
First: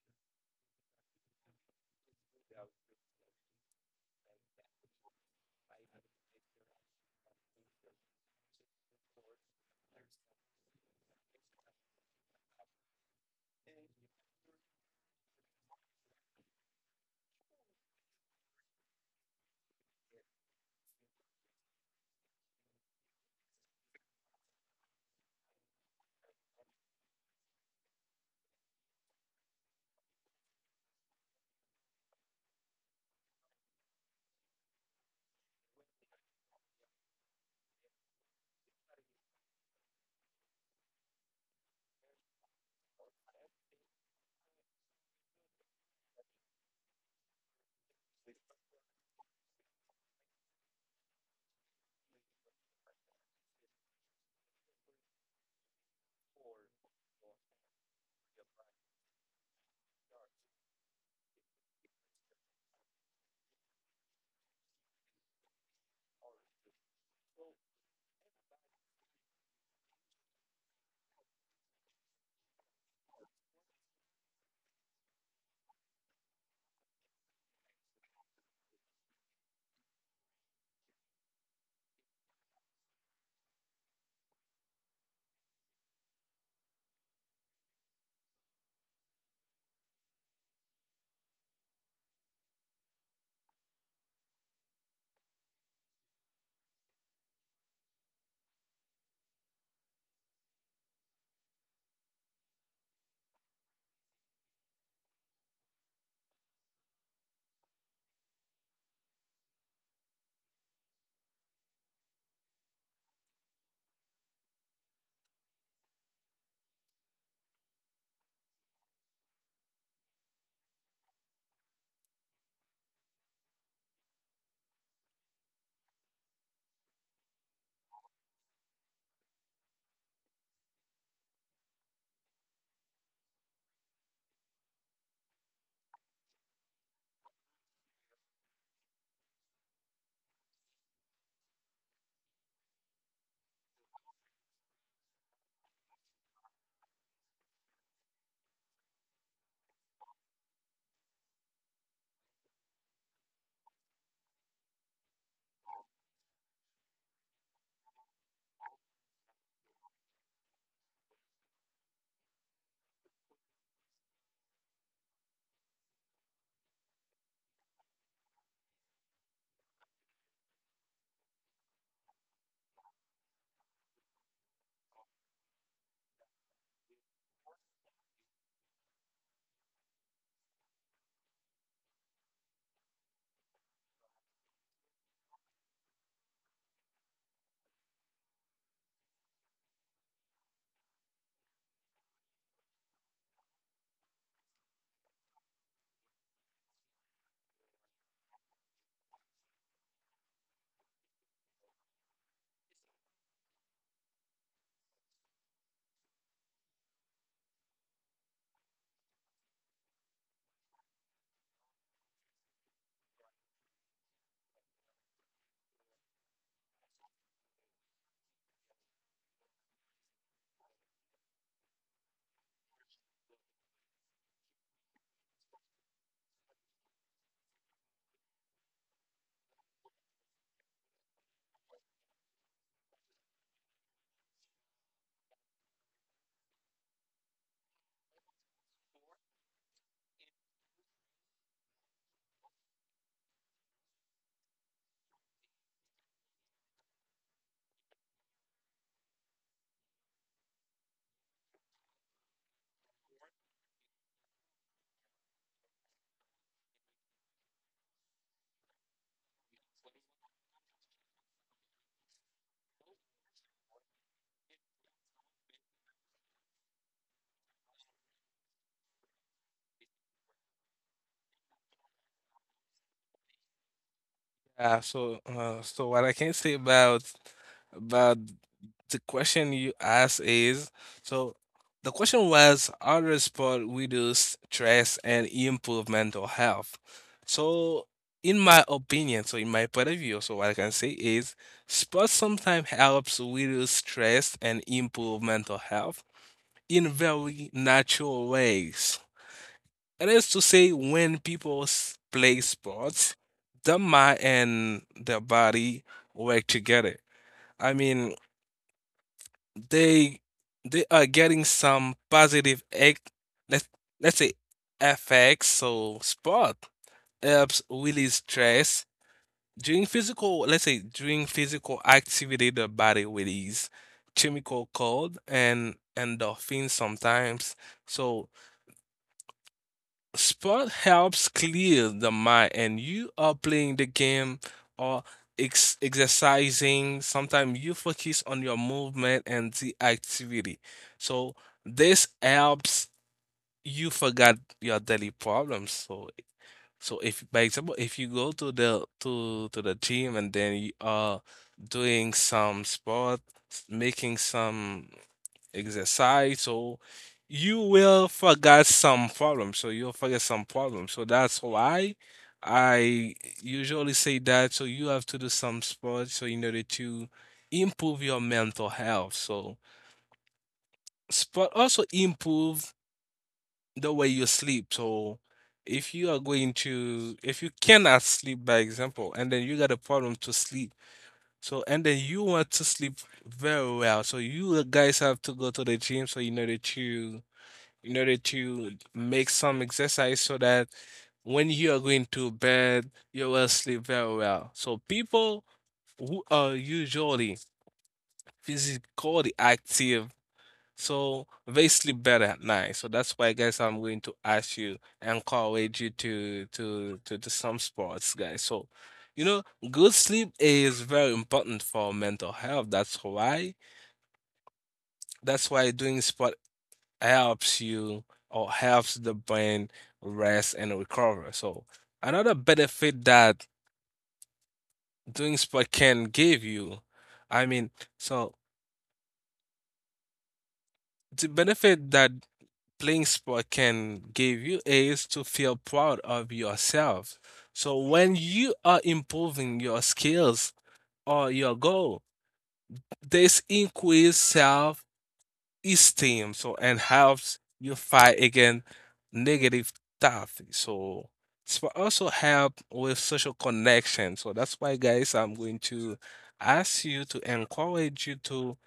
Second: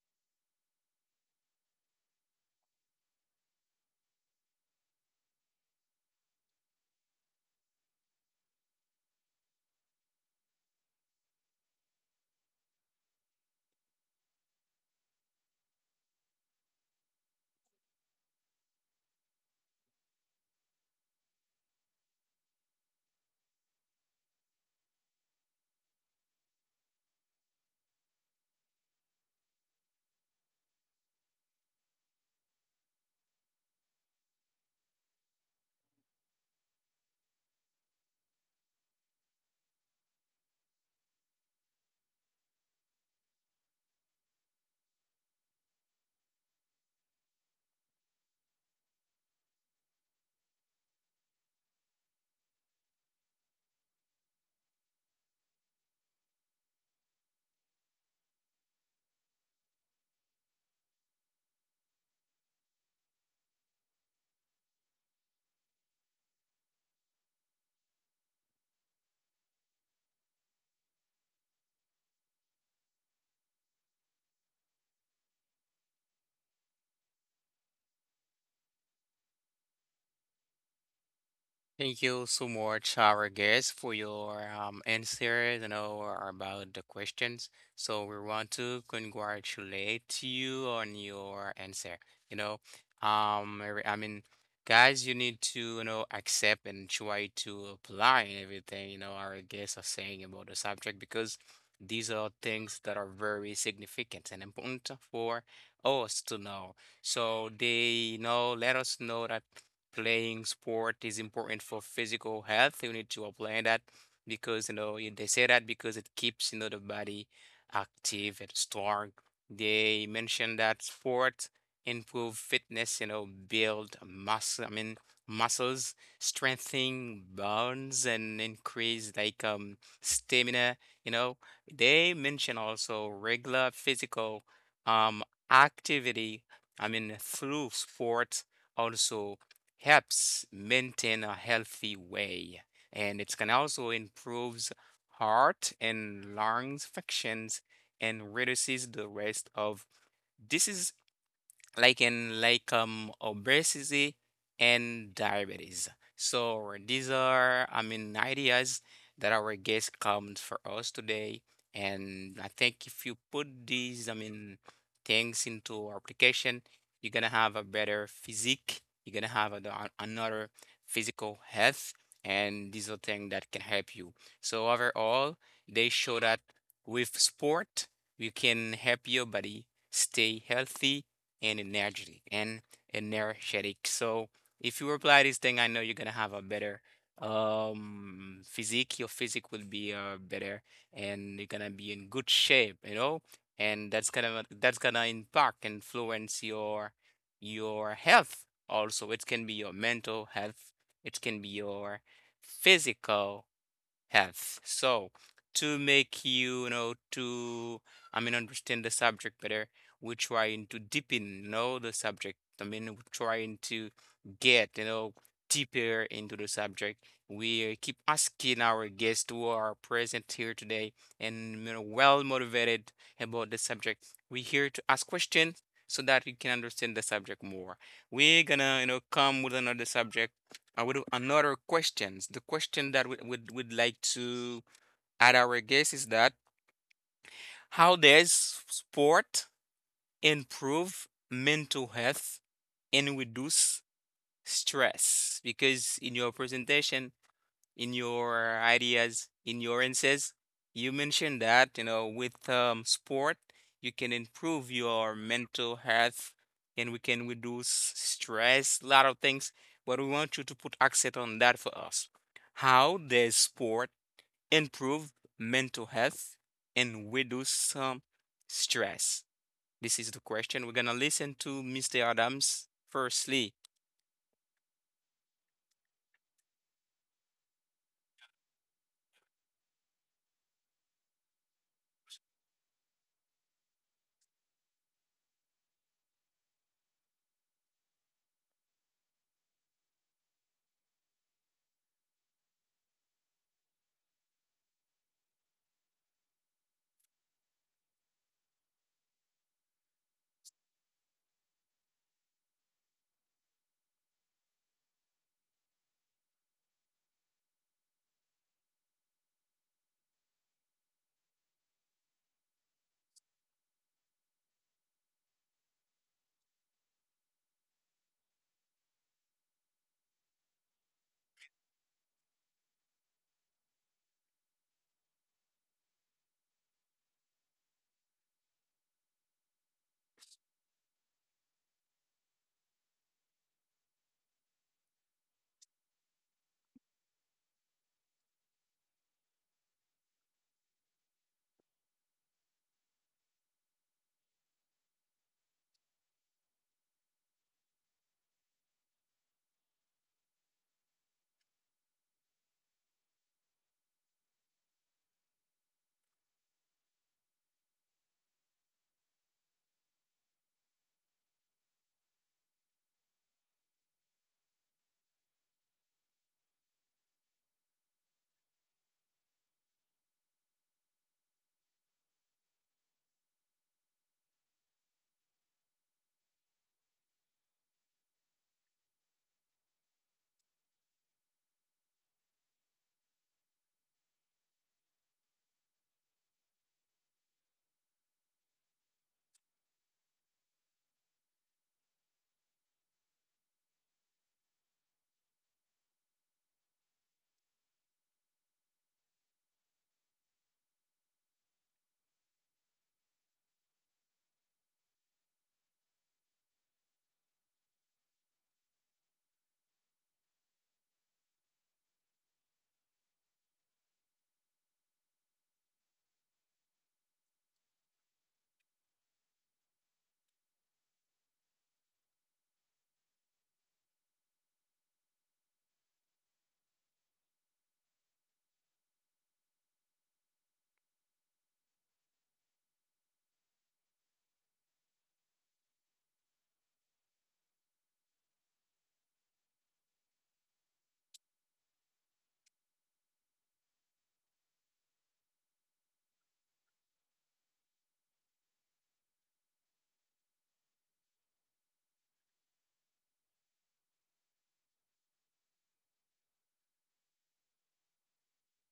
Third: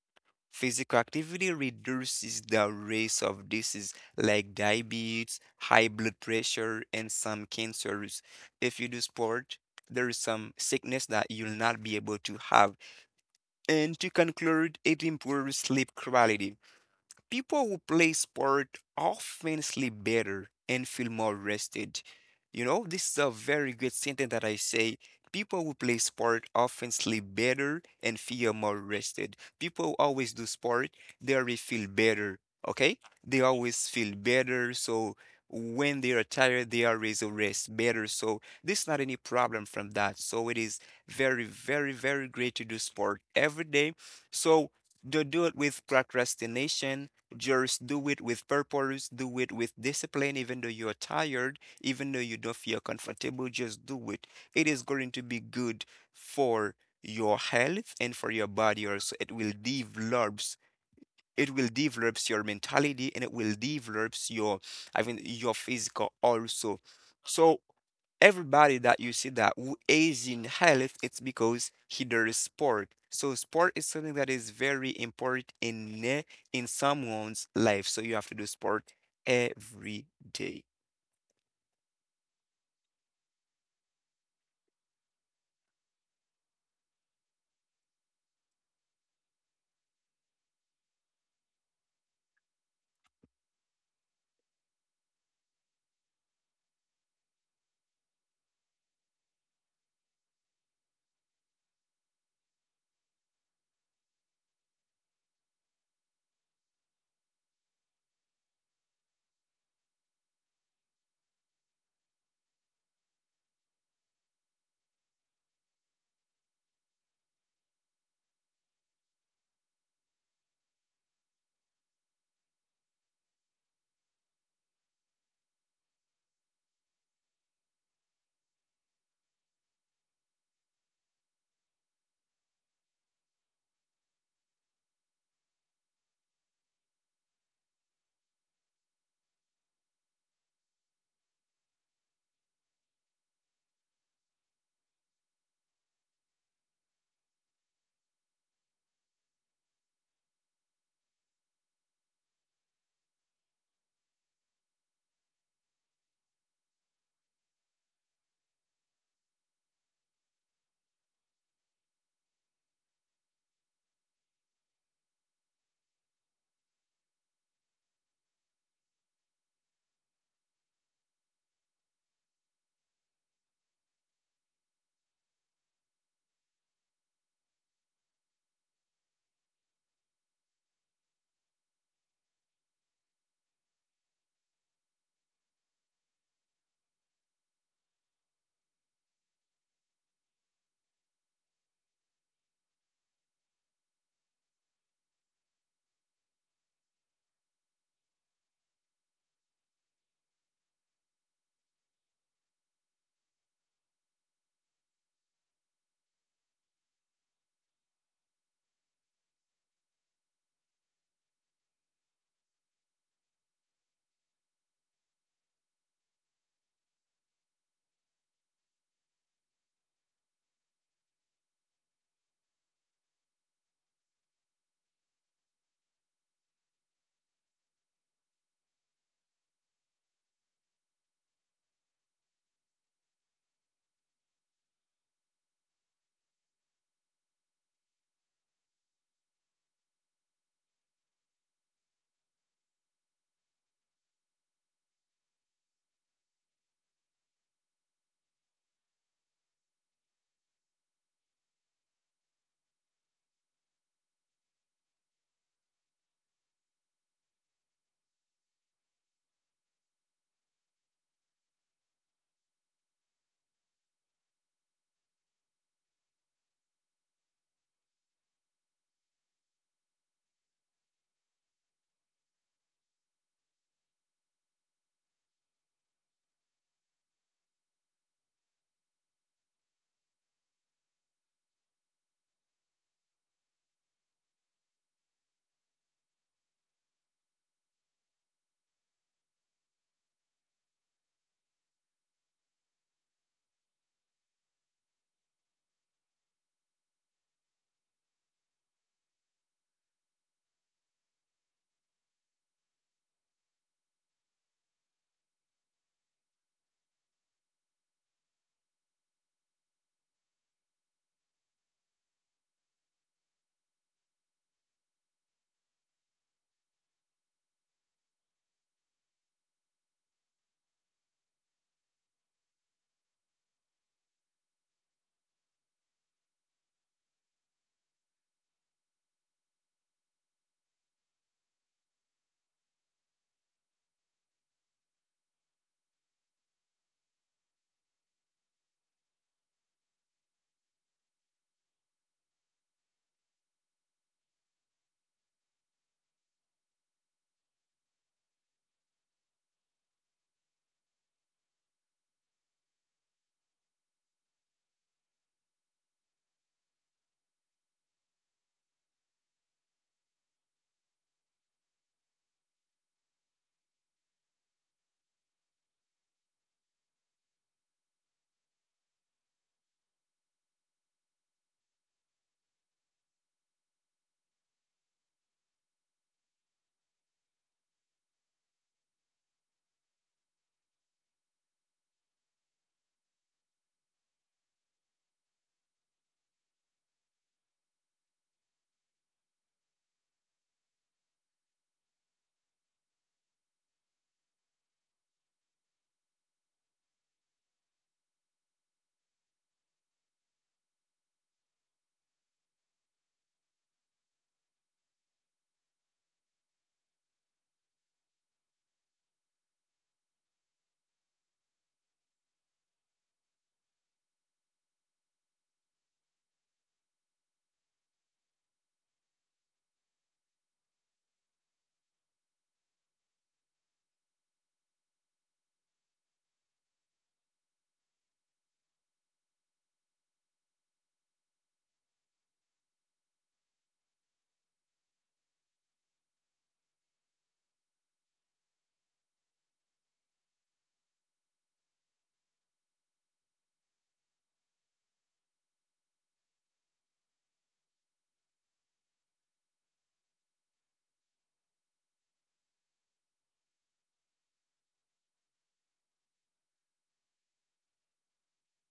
Physical activity reduces the risk of disease like diabetes, high blood pressure, and some cancers. If you do sport, there is some sickness that you'll not be able to have, and to conclude, it improves sleep quality. People who play sport often sleep better and feel more rested. You know, this is a very good sentence that I say. People who play sport often sleep better and feel more rested. People who always do sport, they always feel better. Okay? They always feel better. So when they are tired, they always rest better. So this is not any problem from that. So it is very, very, very great to do sport every day. So to do it with procrastination, just do it with purpose, do it with discipline, even though you are tired, even though you don't feel comfortable, just do it. It is going to be good for your health and for your body also. It will develops your mentality and it will develops your I mean your physical also. So everybody that you see that who is in health, it's because he does sport. So sport is something that is very important in someone's life. So you have to do sport every day.
Thank you so much, our guest, for your answers and all about the questions. So we want to congratulate you on your answer. You know, I I mean, guys, you need to you know accept and try to apply and everything. You know, our guests are saying about the subject because these are things that are very significant and important for us to know. So they you know let us know that playing sport is important for physical health. You need to apply that because you know they say that because it keeps you know the body active and strong. They mention that sport improve fitness, you know, build muscle. I mean muscles, strengthening bones, and increase like stamina. You know, they mention also regular physical um activity. I mean through sports also helps maintain a healthy way, and it can also improves heart and lungs functions and reduces the risk of disease like in like obesity and diabetes. So these are I mean ideas that our guest comes for us today. And I think if you put these I mean things into application, you're gonna have a better physique, you're gonna have a, another physical health and these are things that can help you. So overall they show that with sport we can help your body stay healthy and energetic. So if you apply this thing, I know you're gonna have a better physique. Your physique will be better, and you're gonna be in good shape. You know, and that's gonna impact influence your health. Also, it can be your mental health. It can be your physical have. So to make you, you know, to I mean understand the subject better, we're trying to deepen, you know, the subject. I mean, we're trying to get, you know, deeper into the subject. We keep asking our guests who are present here today and you know well motivated about the subject. We're here to ask questions so that you can understand the subject more. We're gonna, you know, come with another subject I would another questions. The question that we would like to add our guess is that how does sport improve mental health and reduce stress? Because in your presentation in your ideas, in your insights. You mentioned that, you know, with sport, you can improve your mental health and we can reduce stress, a lot of things. But we want you to put accent on that for us. How does sport improve mental health and reduce stress? This is the question. We're going to listen to Mr. Adams firstly.
Yeah, so so what I can say about the question you asked is, so the question was how does sport reduce stress and improve mental health? So in my opinion, so in my point of view, so what I can say is sports sometimes helps reduce stress and improve mental health in very natural ways. It is to say when people play sports, their mind and their body work together. I mean, they they are getting some positive let let's say effects. So sport helps release stress during physical. Let's say during physical activity, the body release chemical called and endorphins sometimes. So sport helps clear the mind, and you are playing the game or exercising. Sometimes you focus on your movement and the activity. So this helps you forget your daily problems. So if by example, if you go to the gym and then you are doing some sport, making some exercise, so you will forget some problems, so you'll forget some problems. So that's why I usually say that, so you have to do some sport so in order to improve your mental health. So sport also improve the way you sleep. So if you are going to if you cannot sleep by example, and then you got a problem to sleep, so and then you want to sleep very well, so you guys have to go to the gym so in order to make some exercise, so that when you are going to bed, you will sleep very well. So people who are usually physically active, so they sleep better at night. So that's why, guys, I'm going to ask you, encourage you to do some sports, guys. So, you know, good sleep is very important for mental health. That's why doing sport helps you or helps the brain rest and recover. So another benefit that doing sport can give you, I mean, so the benefit that playing sport can give you is to feel proud of yourself. So when you are improving your skills or your goal, this increase self esteem, so and helps you fight against negative stuff. So it's for also help with social connection. So that's why guys, I'm going to ask you to encourage you to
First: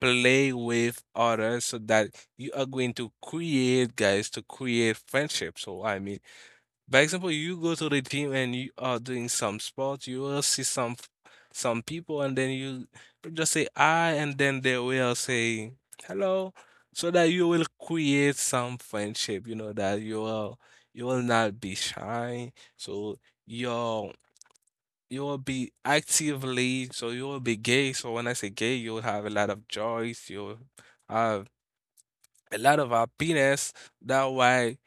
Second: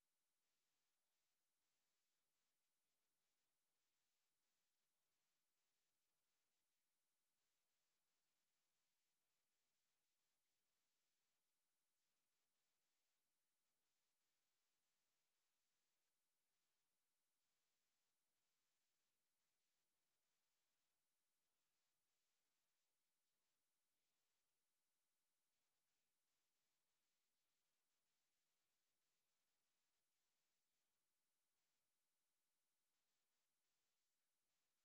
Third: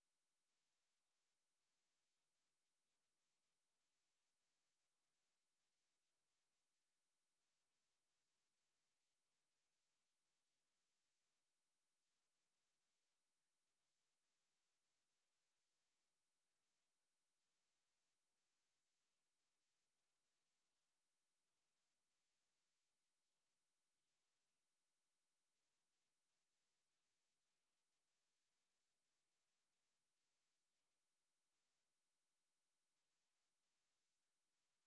play with others, so that you are going to create guys to create friendship. So I mean by example, you go to the gym and you are doing some sports, you will see some people, and then you just say "I," and then they will say "hello," so that you will create some friendship. You know that you will not be shy, so you'll you will be actively, so you will be gay. So when I say gay, you'll have a lot of joys, you'll have a lot of happiness. That why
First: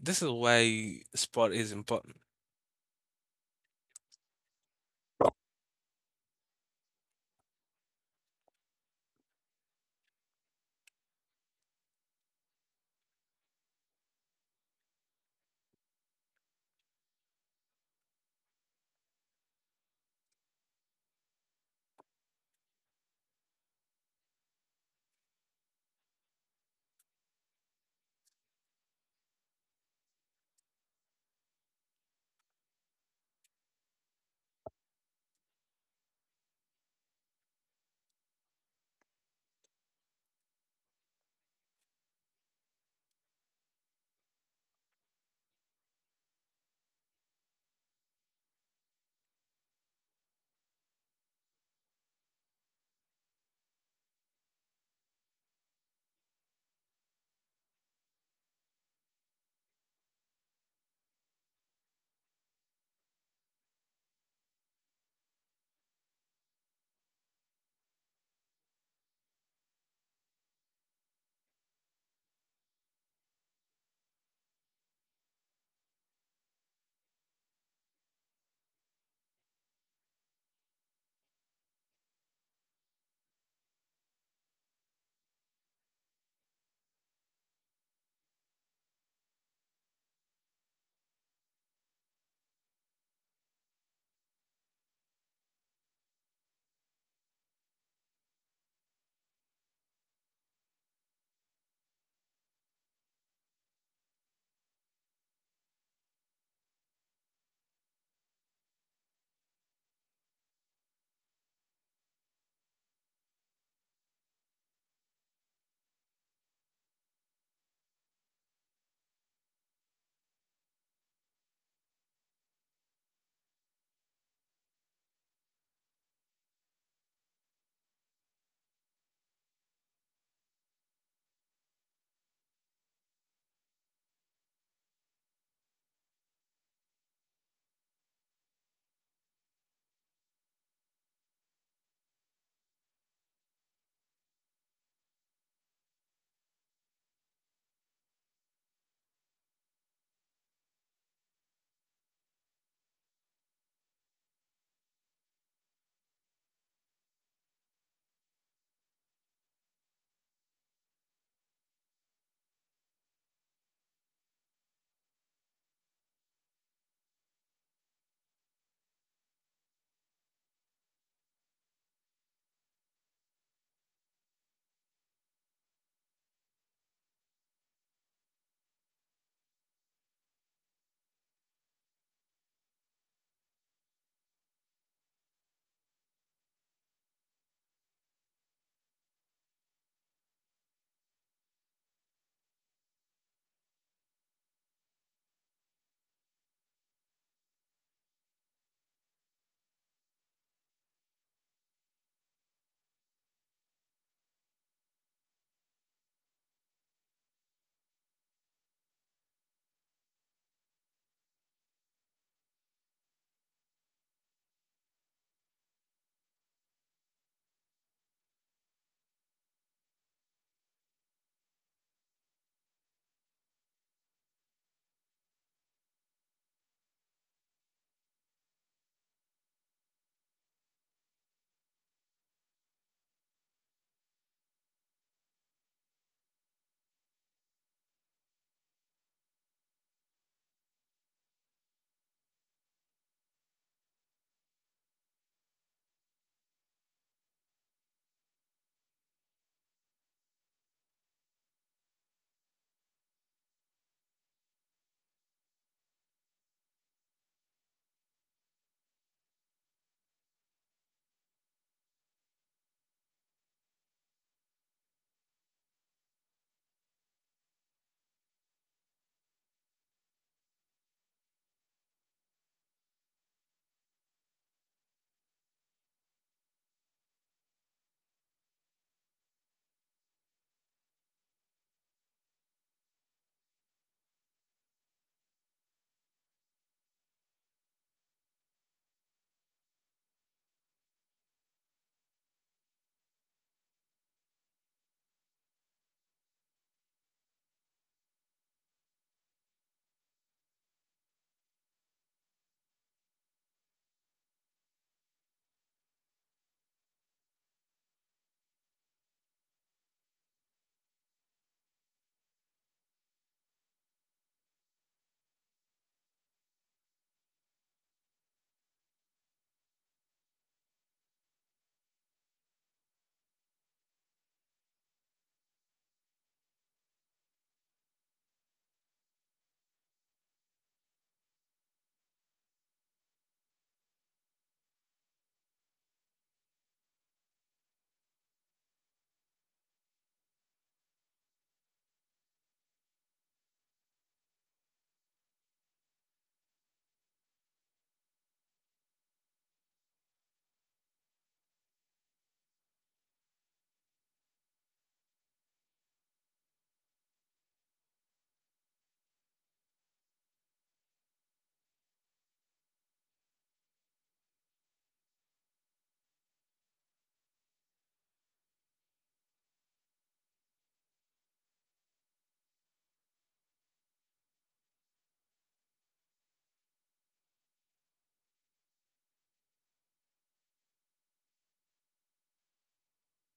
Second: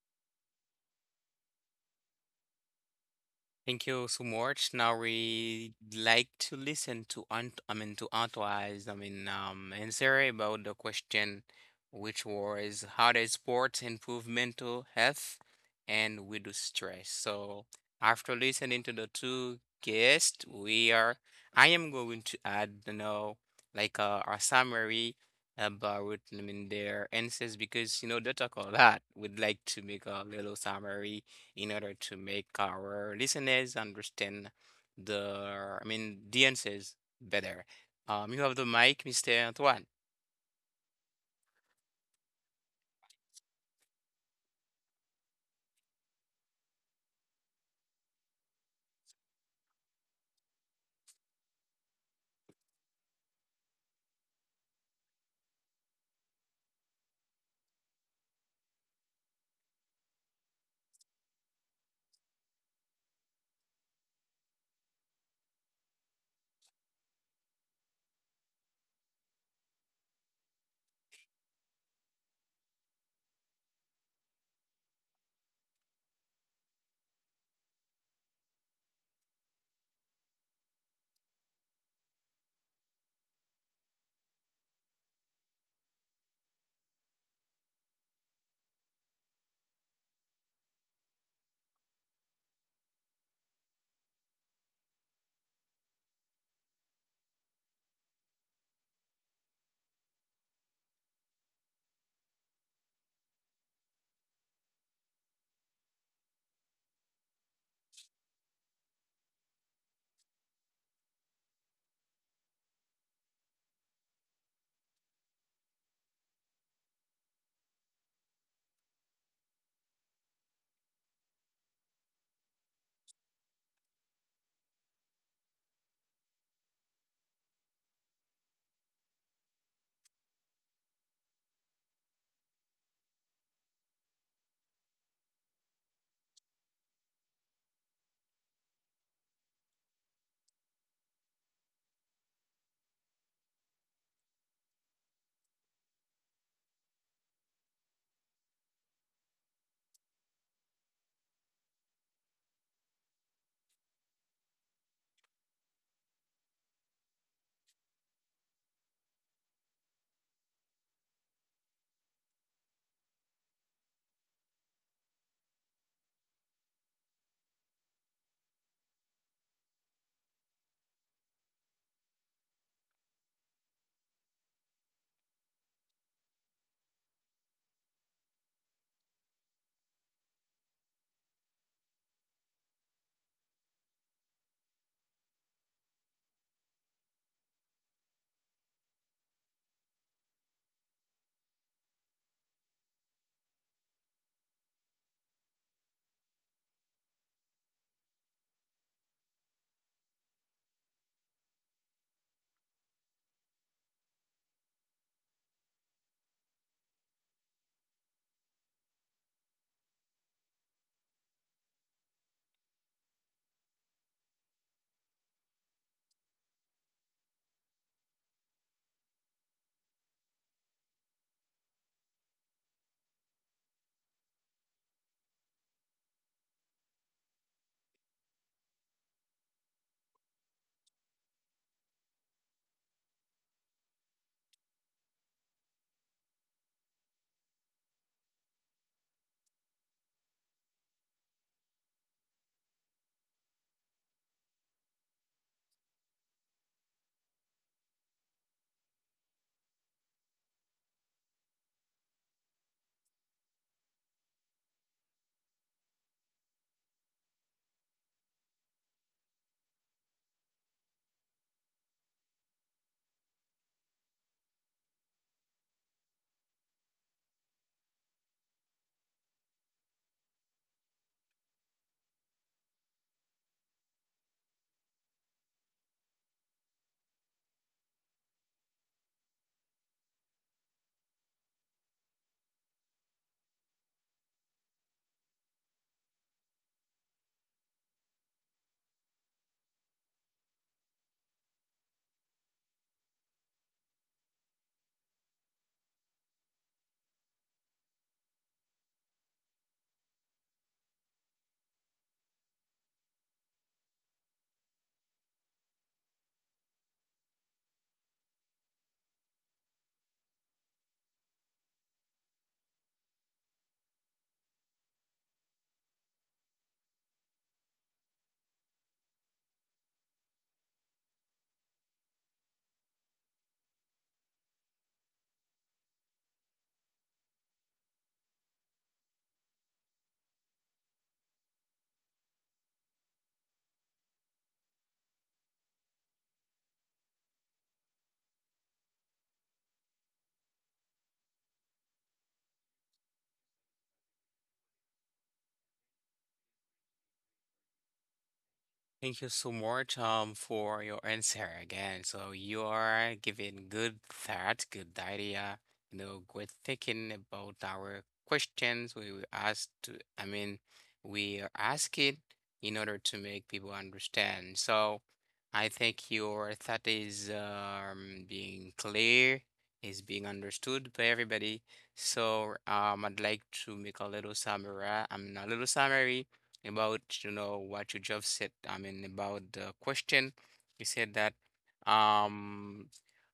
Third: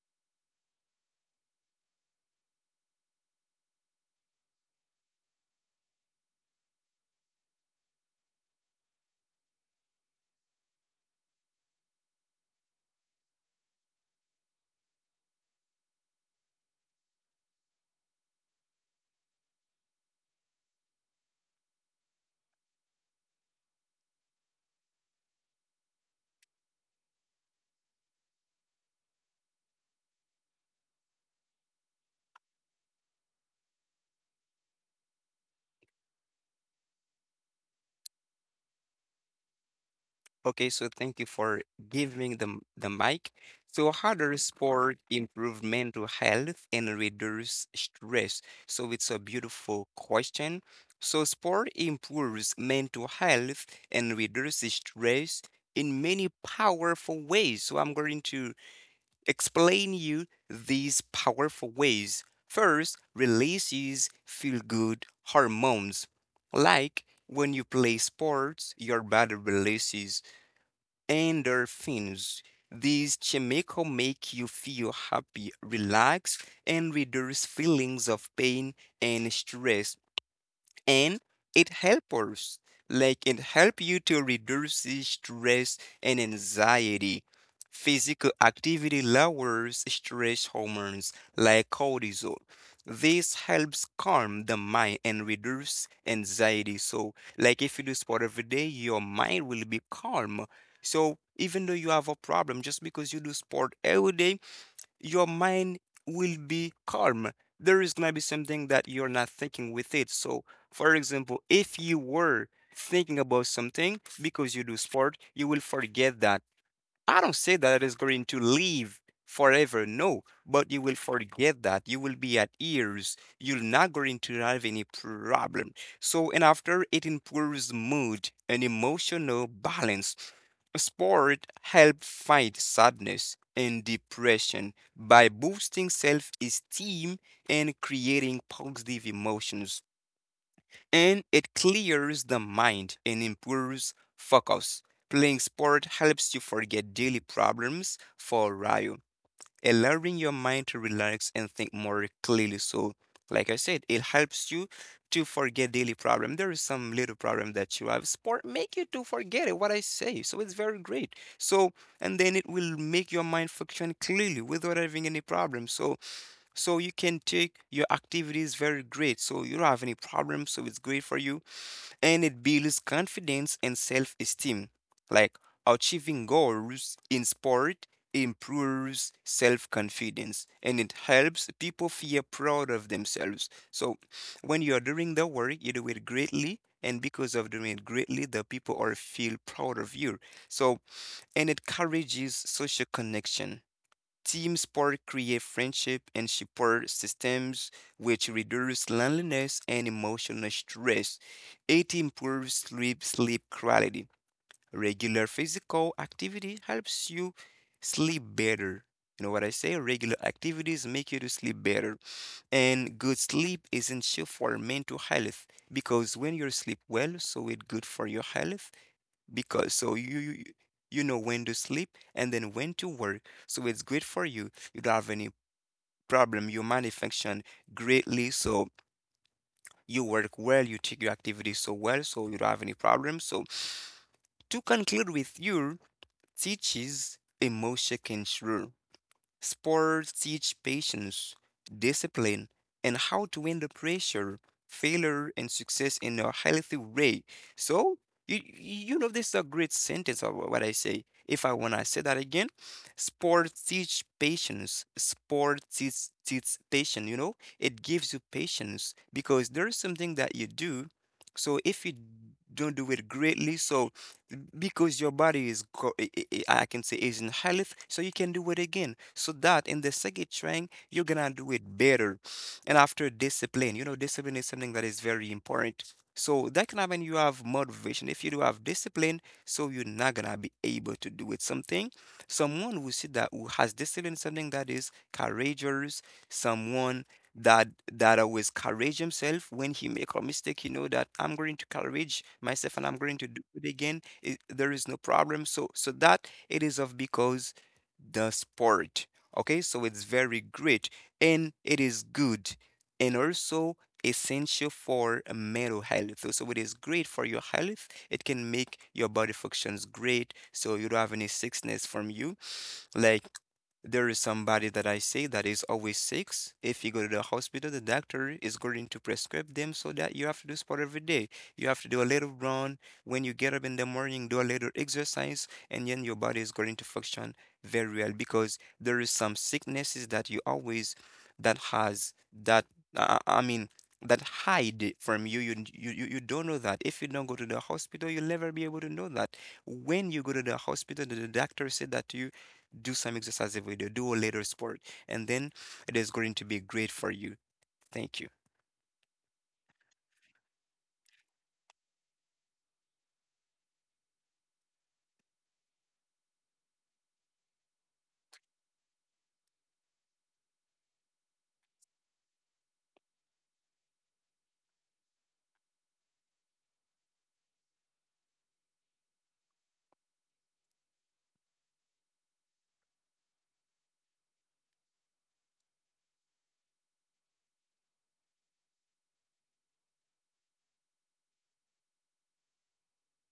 this is why sport is important.
Thank you so much. Now we like to listen to Ant I mean to Antoine's I mean answer about the question which was how does sports improve mental health and reduce stress. So after listening to the two guests, we are I am going to add like a summary about their answers because you know they talk a lot. We'd like to make a little summary in order to make our listeners understand the answers better. You have the mic, Mr. Antoine.
Okay, so thank you for giving the mic. So, how does sport improve mental health and reduce stress? So, it's a beautiful question. So, sport improves mental health and reduces stress in many powerful ways. So, I'm going to explain you these powerful ways. First, releases feel good hormones. Like when you play sports, your body releases endorphins. These chemical make you feel happy, relaxed, and reduce feelings of pain and stress, and it helps, like, it help you to reduce stress and anxiety. Physical activity lowers stress hormones like cortisol. This helps calm the mind and reduce anxiety. So, like, if you do sport every day your mind will be calm. So even though you have a problem, just because you do sport every day your mind will be calm. There is going to be something that you're not thinking with it. So, for example, if you were thinking about something, because you do sport, you will forget that. I don't say that it is going to leave forever, no, but you will forget that. You will be at ease. You're not going to have any problem. So, and after it improves mood and emotional balance. Sport help fight sadness and depression by boosting self-esteem and creating positive emotions. And it clears the mind and improves focus. Playing sport helps you forget daily problems for a while, allowing your mind to relax and think more clearly. So, like I said, it helps you to forget daily problem. There is some little problem that you have. Sport make you to forget it, what I say. So it's very great. So and then it will make your mind function clearly without having any problem. So so you can take your activities very great. So you don't have any problem. So it's great for you, and it builds confidence and self-esteem. Like achieving goals in sport improves self-confidence and it helps people feel proud of themselves. So when you are doing the work, you do it greatly, and because of doing it greatly, the people are feel proud of you. So, and it encourages social connection. Team sport create friendship and support systems which reduce loneliness and emotional stress. It improves sleep quality. Regular physical activity helps you sleep better. You know what I say? Regular activities make you to sleep better. And good sleep is essential for mental health, because when you sleep well, so it's good for your health, because so you you know when to sleep and then when to work. So it's great for you. You don't have any problem. You manufacture greatly. So you work well. You take your activities so well. So you don't have any problem. So to conclude with your teaches emotion control. Sports teach patience, discipline, and how to handle pressure, failure, and success in a healthy way. So, you know, this is a great sentence of what I say. If I want to say that again, sports teach patience. Sports teach patience, you know, it gives you patience because there's something that you do. So, if you don't do it greatly, so because your body is I can say is in health, so you can do it again so that in the second train you're gonna do it better. And after discipline, you know, discipline is something that is very important so that can happen. You have motivation if you do have discipline, so you're not gonna be able to do it something. Someone who see that who has discipline, something that is courageous, someone that always courage himself when he make a mistake, you know that I'm going to courage myself and I'm going to do it again. It, there is no problem. So so that it is of because the sport. Okay, so it's very great and it is good, and also essential for mental health. So so it is great for your health. It can make your body functions great, so you don't have any sickness from you. Like there is somebody that I see that is always sick. If you go to the hospital, the doctor is going to prescribe them so that you have to do sport every day. You have to do a little run. When you get up in the morning, do a little exercise, and then your body is going to function very well, because there is some sicknesses that you always that has that I mean that hide from you. You don't know that. If you don't go to the hospital, you'll never be able to know that. When you go to the hospital, the doctor said that to you, do some exercise every day, do a little sport, and then it is going to be great for you. Thank you.
Thank you so much for your answer again. So you are giving good thought, good idea, you know, good thinking about our questions we were asked to, I mean, we are asking in order to make people understand. So I think your thought is being clear, is being understood by everybody. So I'd like to make a little summary, about you know what you just said. I mean about the question. You said that um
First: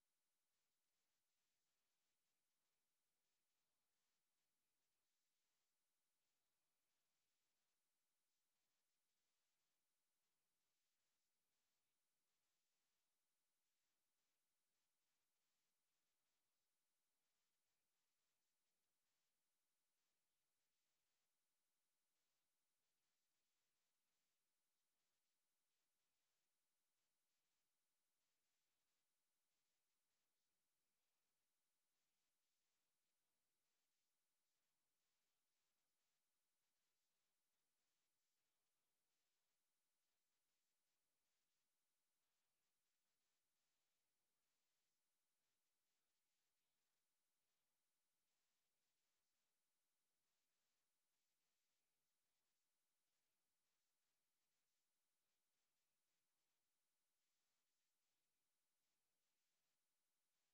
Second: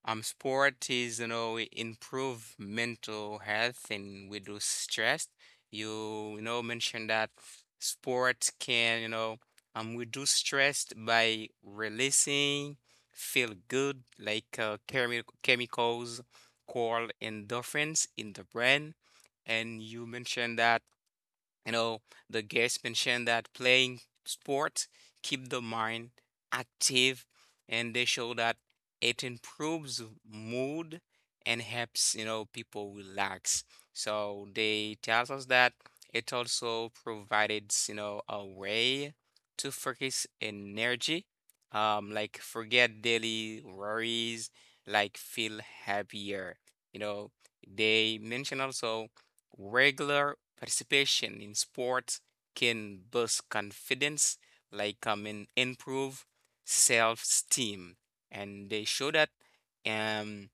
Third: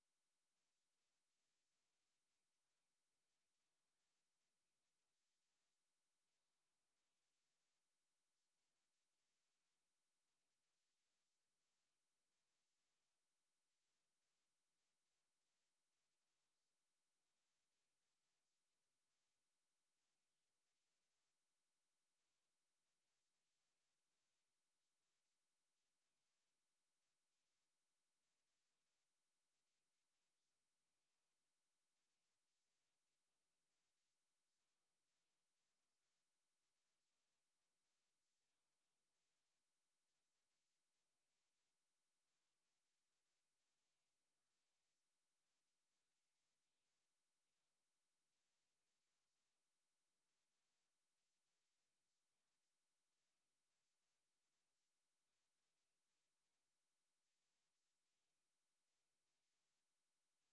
sport is you know improve mental health and reduce stress. You know mentioned that sport can you know reduce stress by releasing feel good like chemicals called endorphins in the brain. And you mentioned that you know, the guest mentioned that playing sports keep the mind active, and they show that it improves mood and helps, you know, people relax. So they tells us that it also provided, you know, a way to focus energy, like forget daily worries, like feel happier. You know, they mention also regular participation in sports can boost confidence, like and improve self-esteem. And they show that um,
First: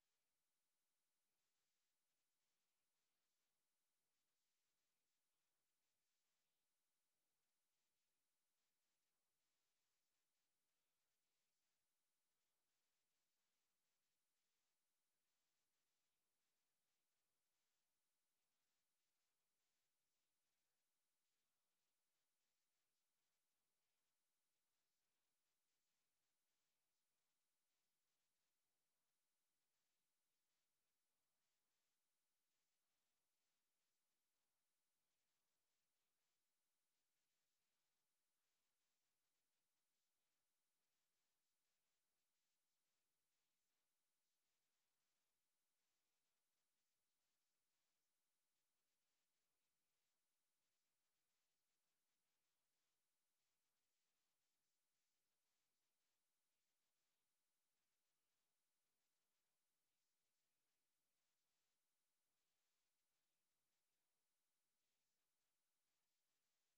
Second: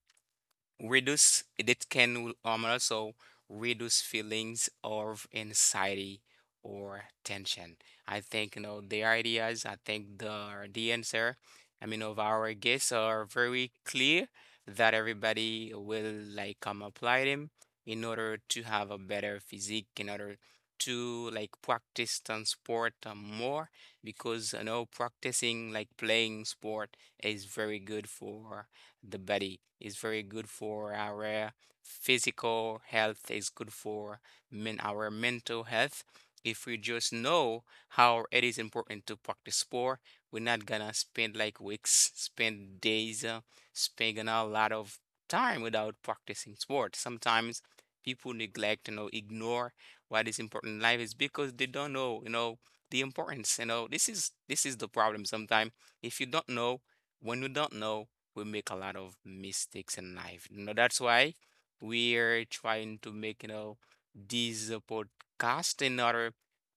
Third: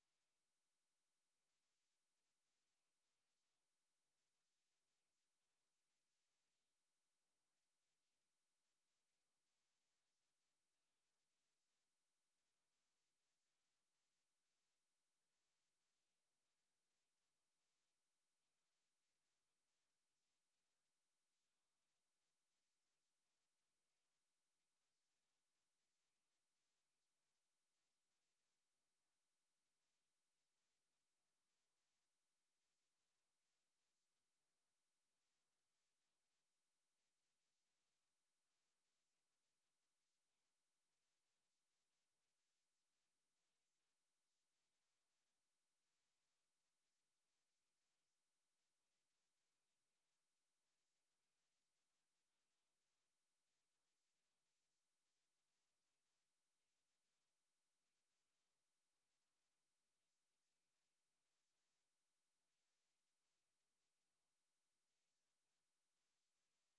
reduce it can also reduce feelings of anxiety or tension. I think you know the ideas, I think the answer I mean of our guests are very clear, that everybody will like apply them in order to have a better physique, in order to like practice on sport more, because you know practicing like playing sport is very good for the body, is very good for our physical health. It's good for men our mental health. If we just know how it is important to practice sport, we're not gonna spend like weeks, spend days spending a lot of time without practicing sport. Sometimes people neglect, you know, ignore what is important in life, is because they don't know, you know, the importance. You know, this is the problem. Sometimes if you don't know, when you don't know, we make a lot of mistakes in life. You know, that's why we're trying to make, you know, these podcast in order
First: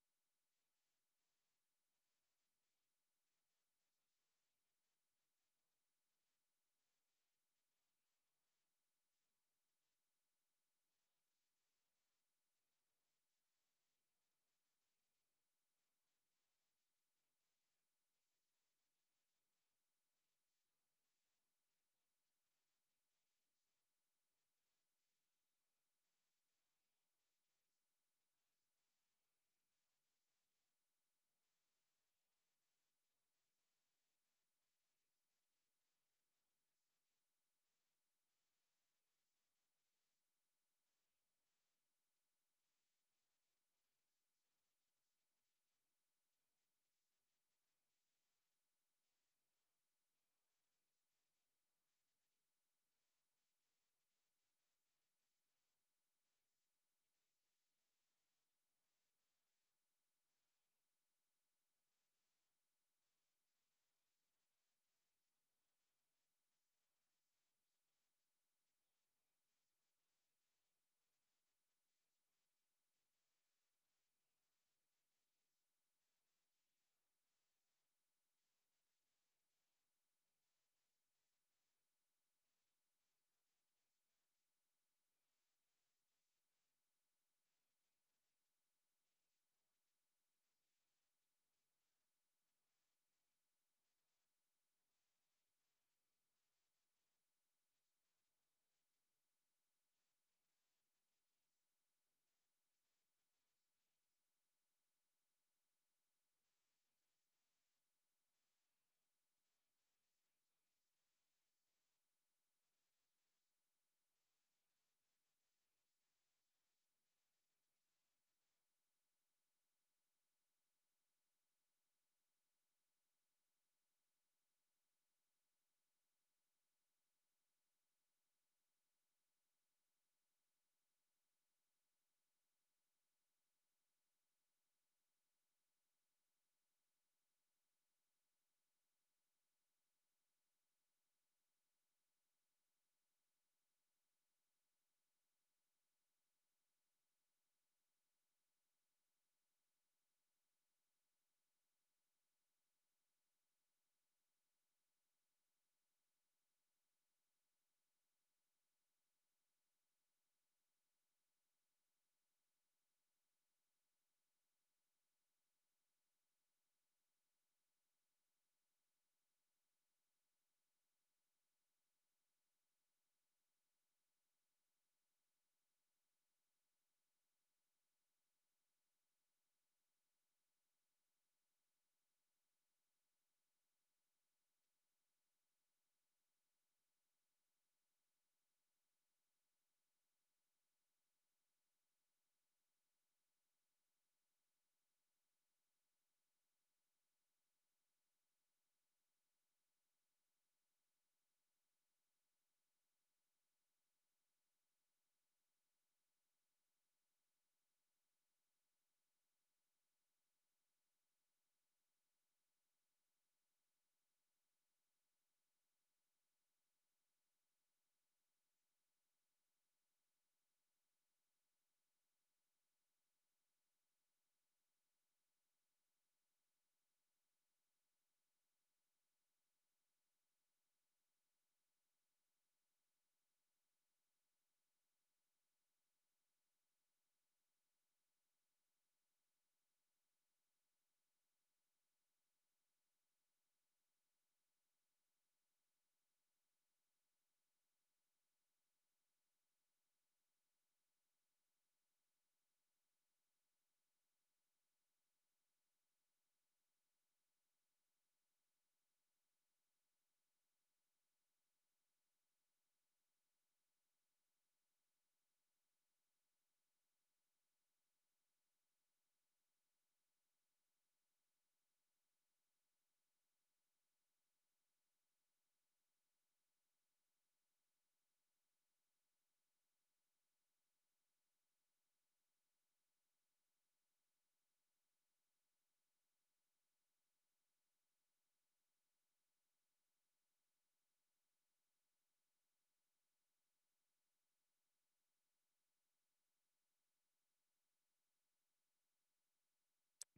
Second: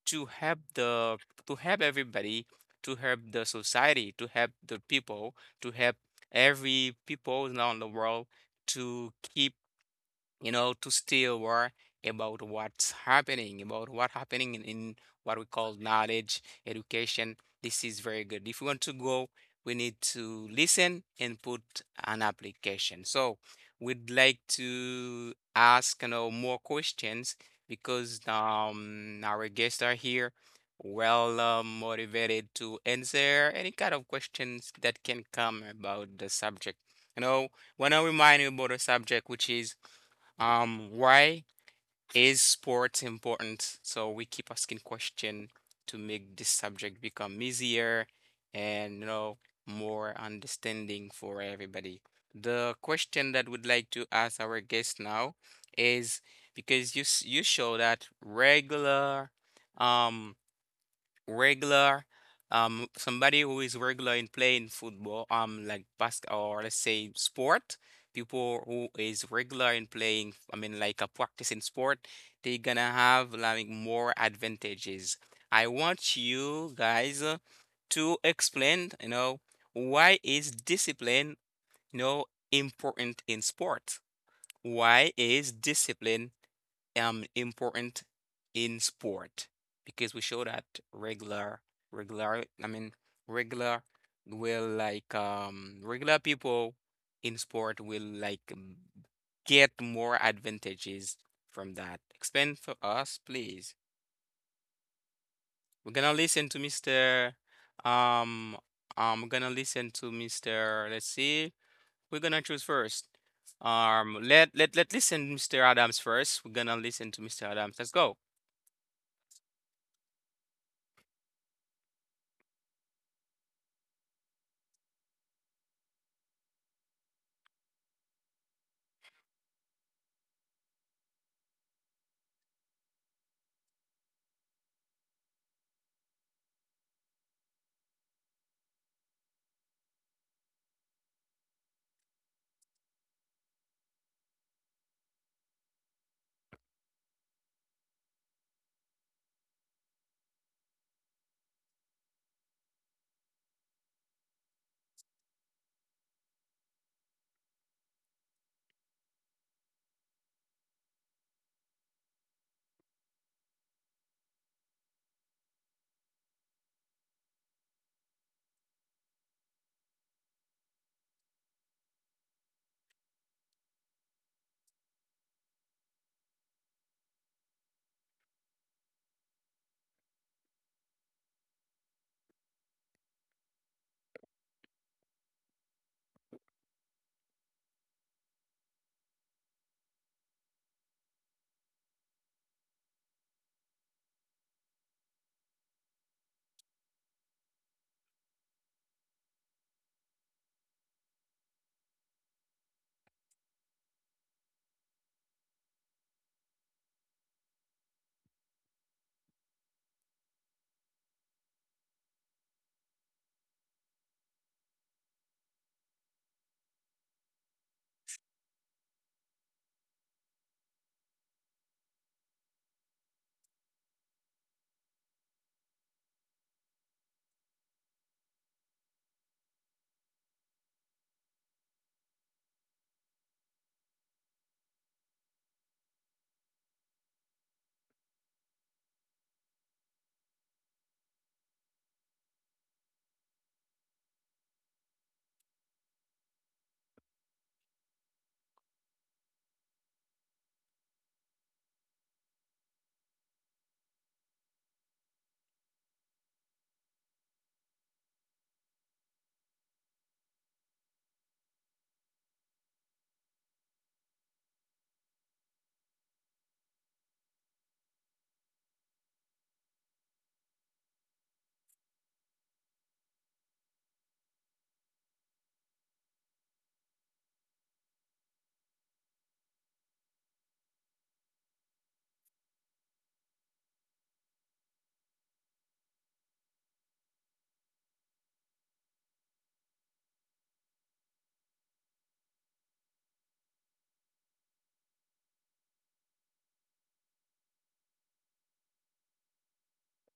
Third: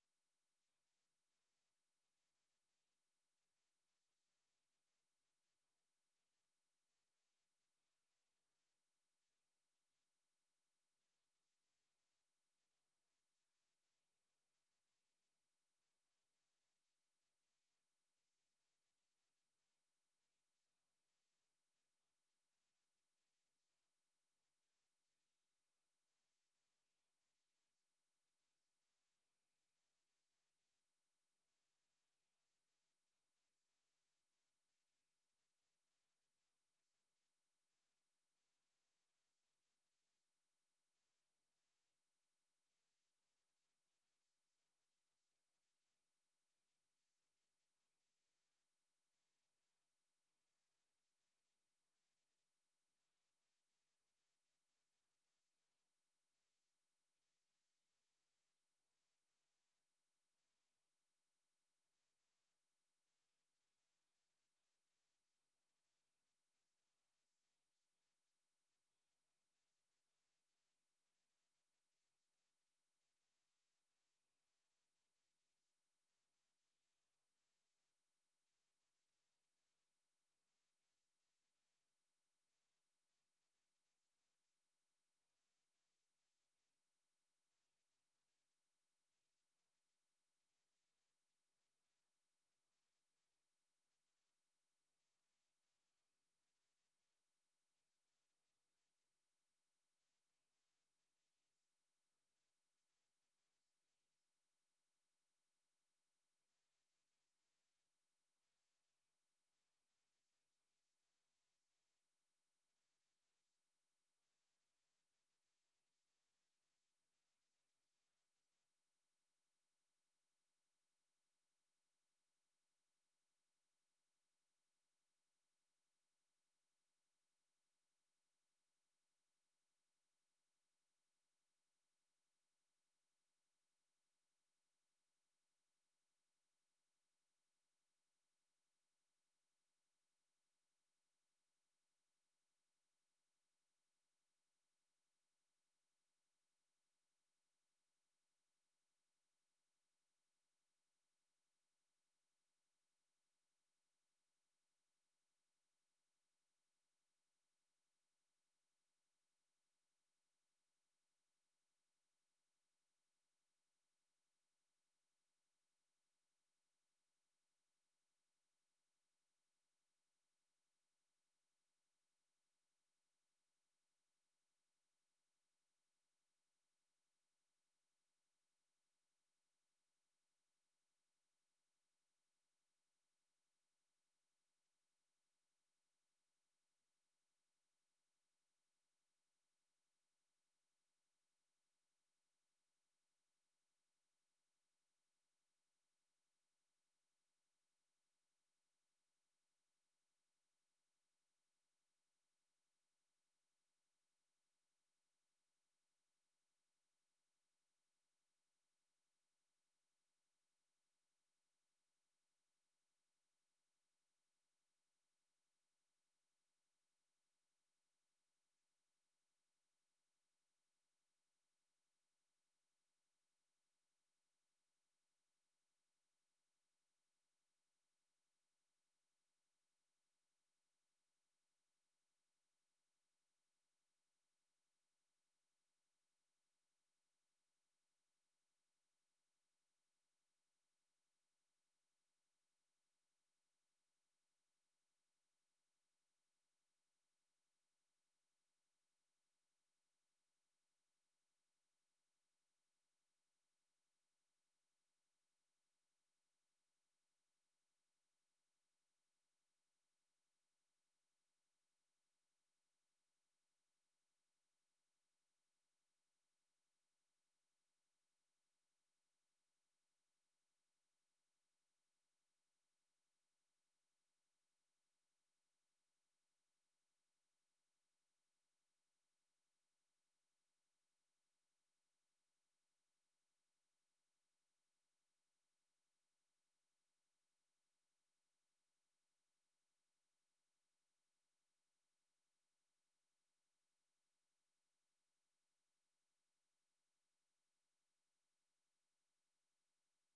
to help the to help everybody, to help the society, to help the people, to help every people now in the world to keep you know, to stay aware about what's happening, about what happening in, what we call knowledge, education. This is very good. If we want to go, we need to listen and put an application. So we'd like to ask, you know, more questions because our guests are here well motivated to answer any kind of questions that can come about the subject. You know, when I remind you about the subject, which is why is sports important? So we keep asking question to make this subject become easier and you know more understanding for everybody. The question that we'd like to ask our guest now is, because you show that um regular, somebody who is regular in playing football, like basket or let's say sport, people who is regular in playing, I mean, like a practicing sport, they gonna have like more advantages. I want you guys to explain, you know, why is discipline, you know, important in sport? Why is discipline important in sport, because we show that regular regular I mean regular will like regular people in sport will like m- get more advantages from that. Explain for us, please. We're gonna listen to Mr. Um um We're gonna listen to Mr. Let's see. We're gonna choose first. Let let let listen Mr. Adams first. We're gonna listen to Mr. Adams. Let's go.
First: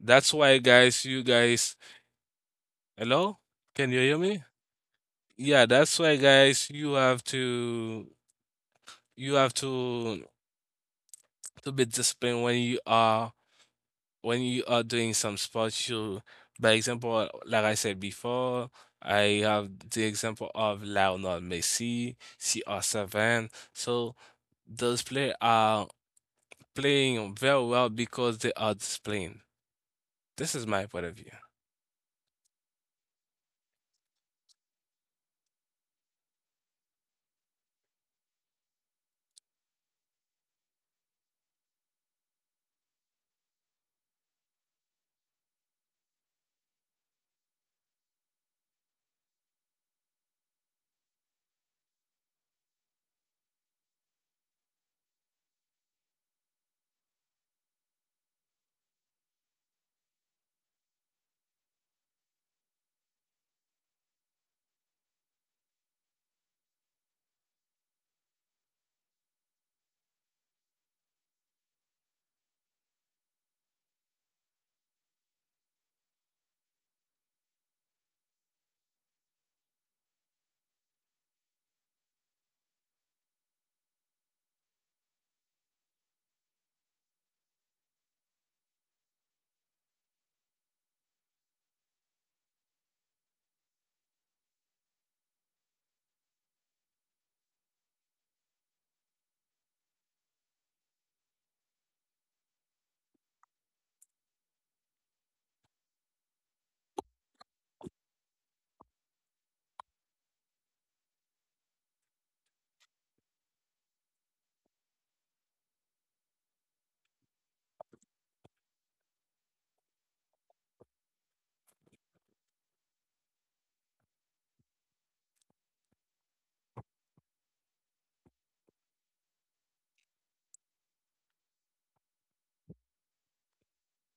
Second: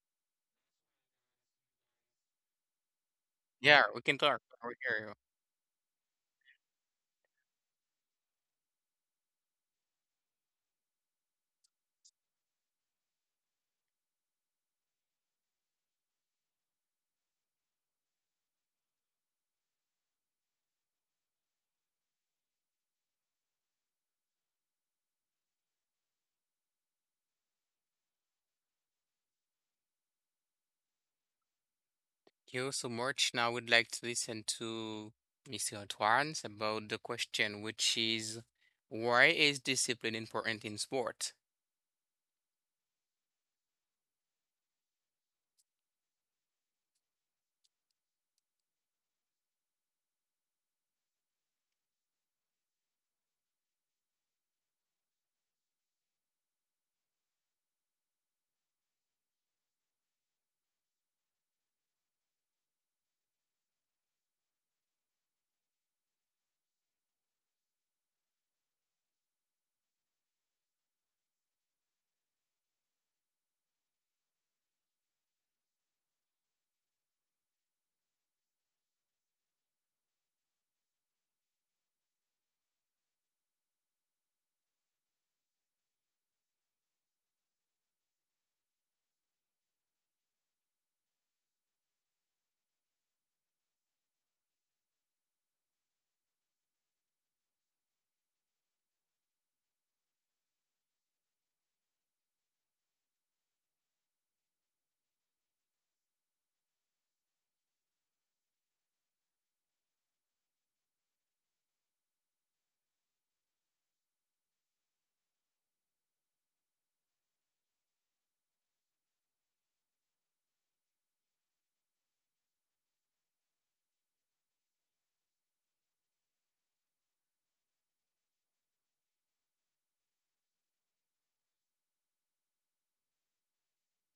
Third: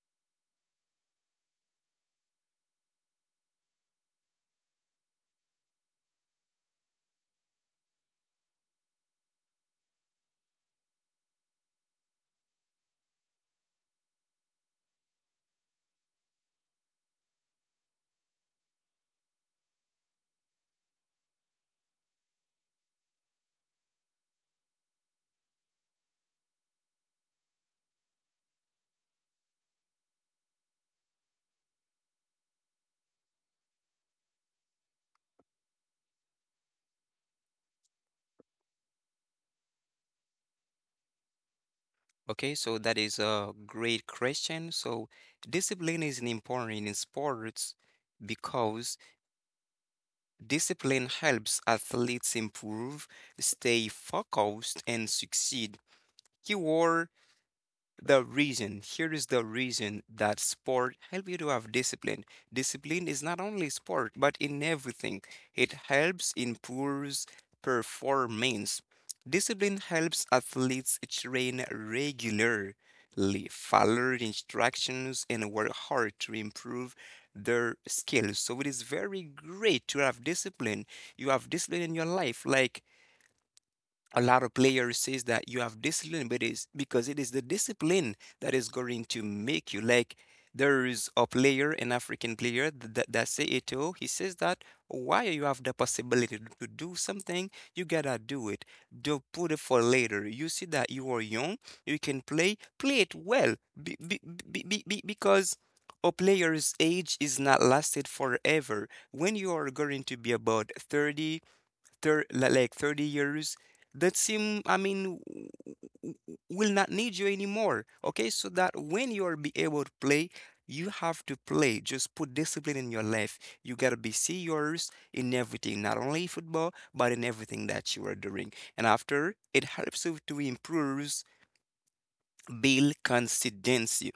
That's why, guys, you guys, hello?
Yeah,
Can you
we can
hear
talk.
me?
I will hear you.
Yeah, that's why, guys, you have to be disciplined when you are doing some sports, you, by example, like I said before, I have the example of Lionel Messi, CR7. So those players are playing very well because they are disciplined. This is my point of view.
Thank you so much. Now I would like to listen to Mr. Antoine about the question, which is why is discipline important in sport?
Okay, so that is a great question. So discipline is important in sports because discipline helps athletes improve, stay focused, and succeed. Keyword, the reason here is the reason that sport help you to have discipline. Discipline is not only sport but in everything. It helps improves performance. Discipline helps athletes train regularly, follow instructions, and work hard to improve their skills. So it is very great to have discipline. You have discipline in your life, like a lot of players says that you have discipline, but it's because it is the discipline that is going to make you like. There is a player, an African player, that say Eto. He says that why you have the possibility to do something, you gotta do it. Don't put it for later. You see that you are young, you can play, play it well, be, be, because a player's age is not lasted forever. When you are going to be about 30 like 30 years that seem I mean will not need you anymore. Okay, so that when you are be able to play you have to play. Just put discipline in your life. You got to be serious in everything, not only football but in everything that you are doing. And after it helps you to improve, build consistency.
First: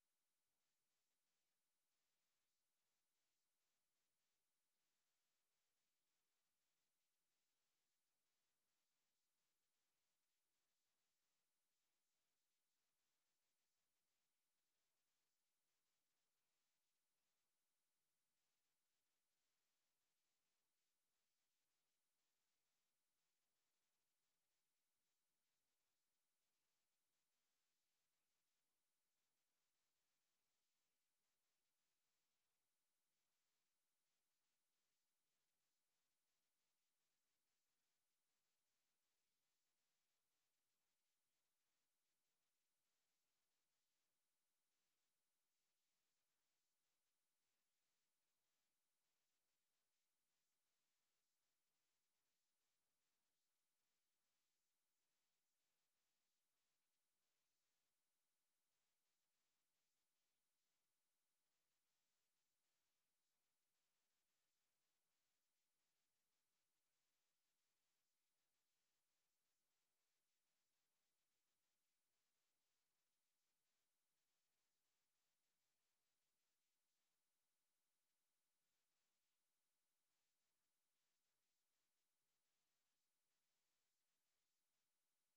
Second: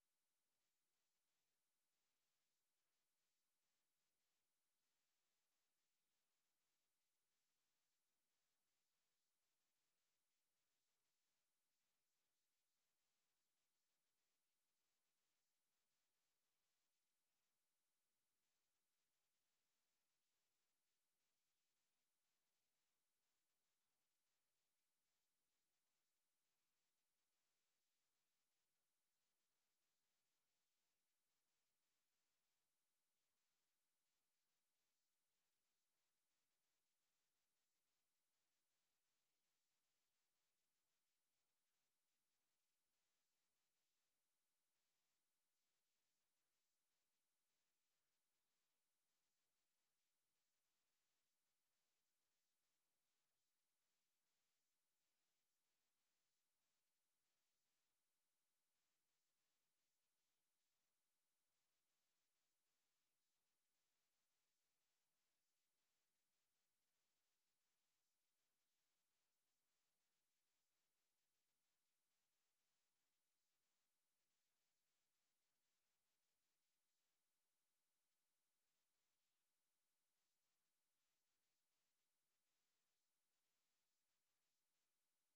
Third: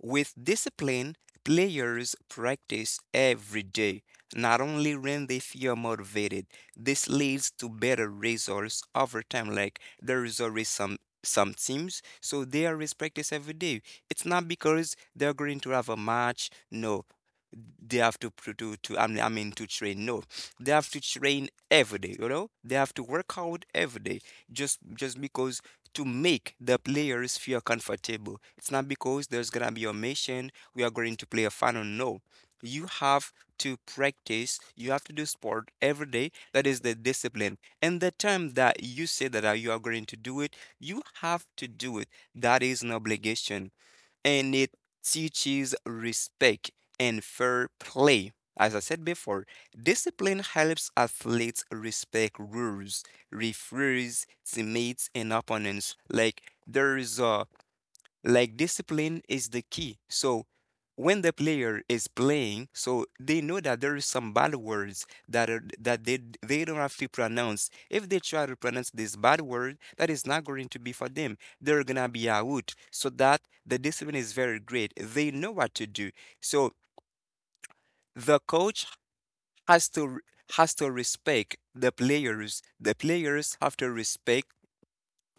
With discipline, players practice every day. Not only when they feel motivated, this leads to better results over time. Like there is always some teams, so they always practice every day. It's not because they're going to have a match. No, they have to I mean to train. No, they have to train every day. You know, they have to work out every day just because to make the players feel comfortable. It's not because there's gonna be a mission. We are going to play a final. No, you have to practice. You have to do sport every day. That is the discipline. And the time that you say that you are going to do it, you have to do it. That is an obligation, and it teaches respect and fair play. As I said before, discipline helps athletes respect rules, referees, teammates, and opponents. Like discipline is the key. So when the player is playing, so they know that there is some bad words that they don't have to pronounce. If they try to pronounce this bad word, that is not going to be for them. They're gonna be out. So that the discipline is very great. They know what to do. So the coach has to has to respect the players. The players have to respect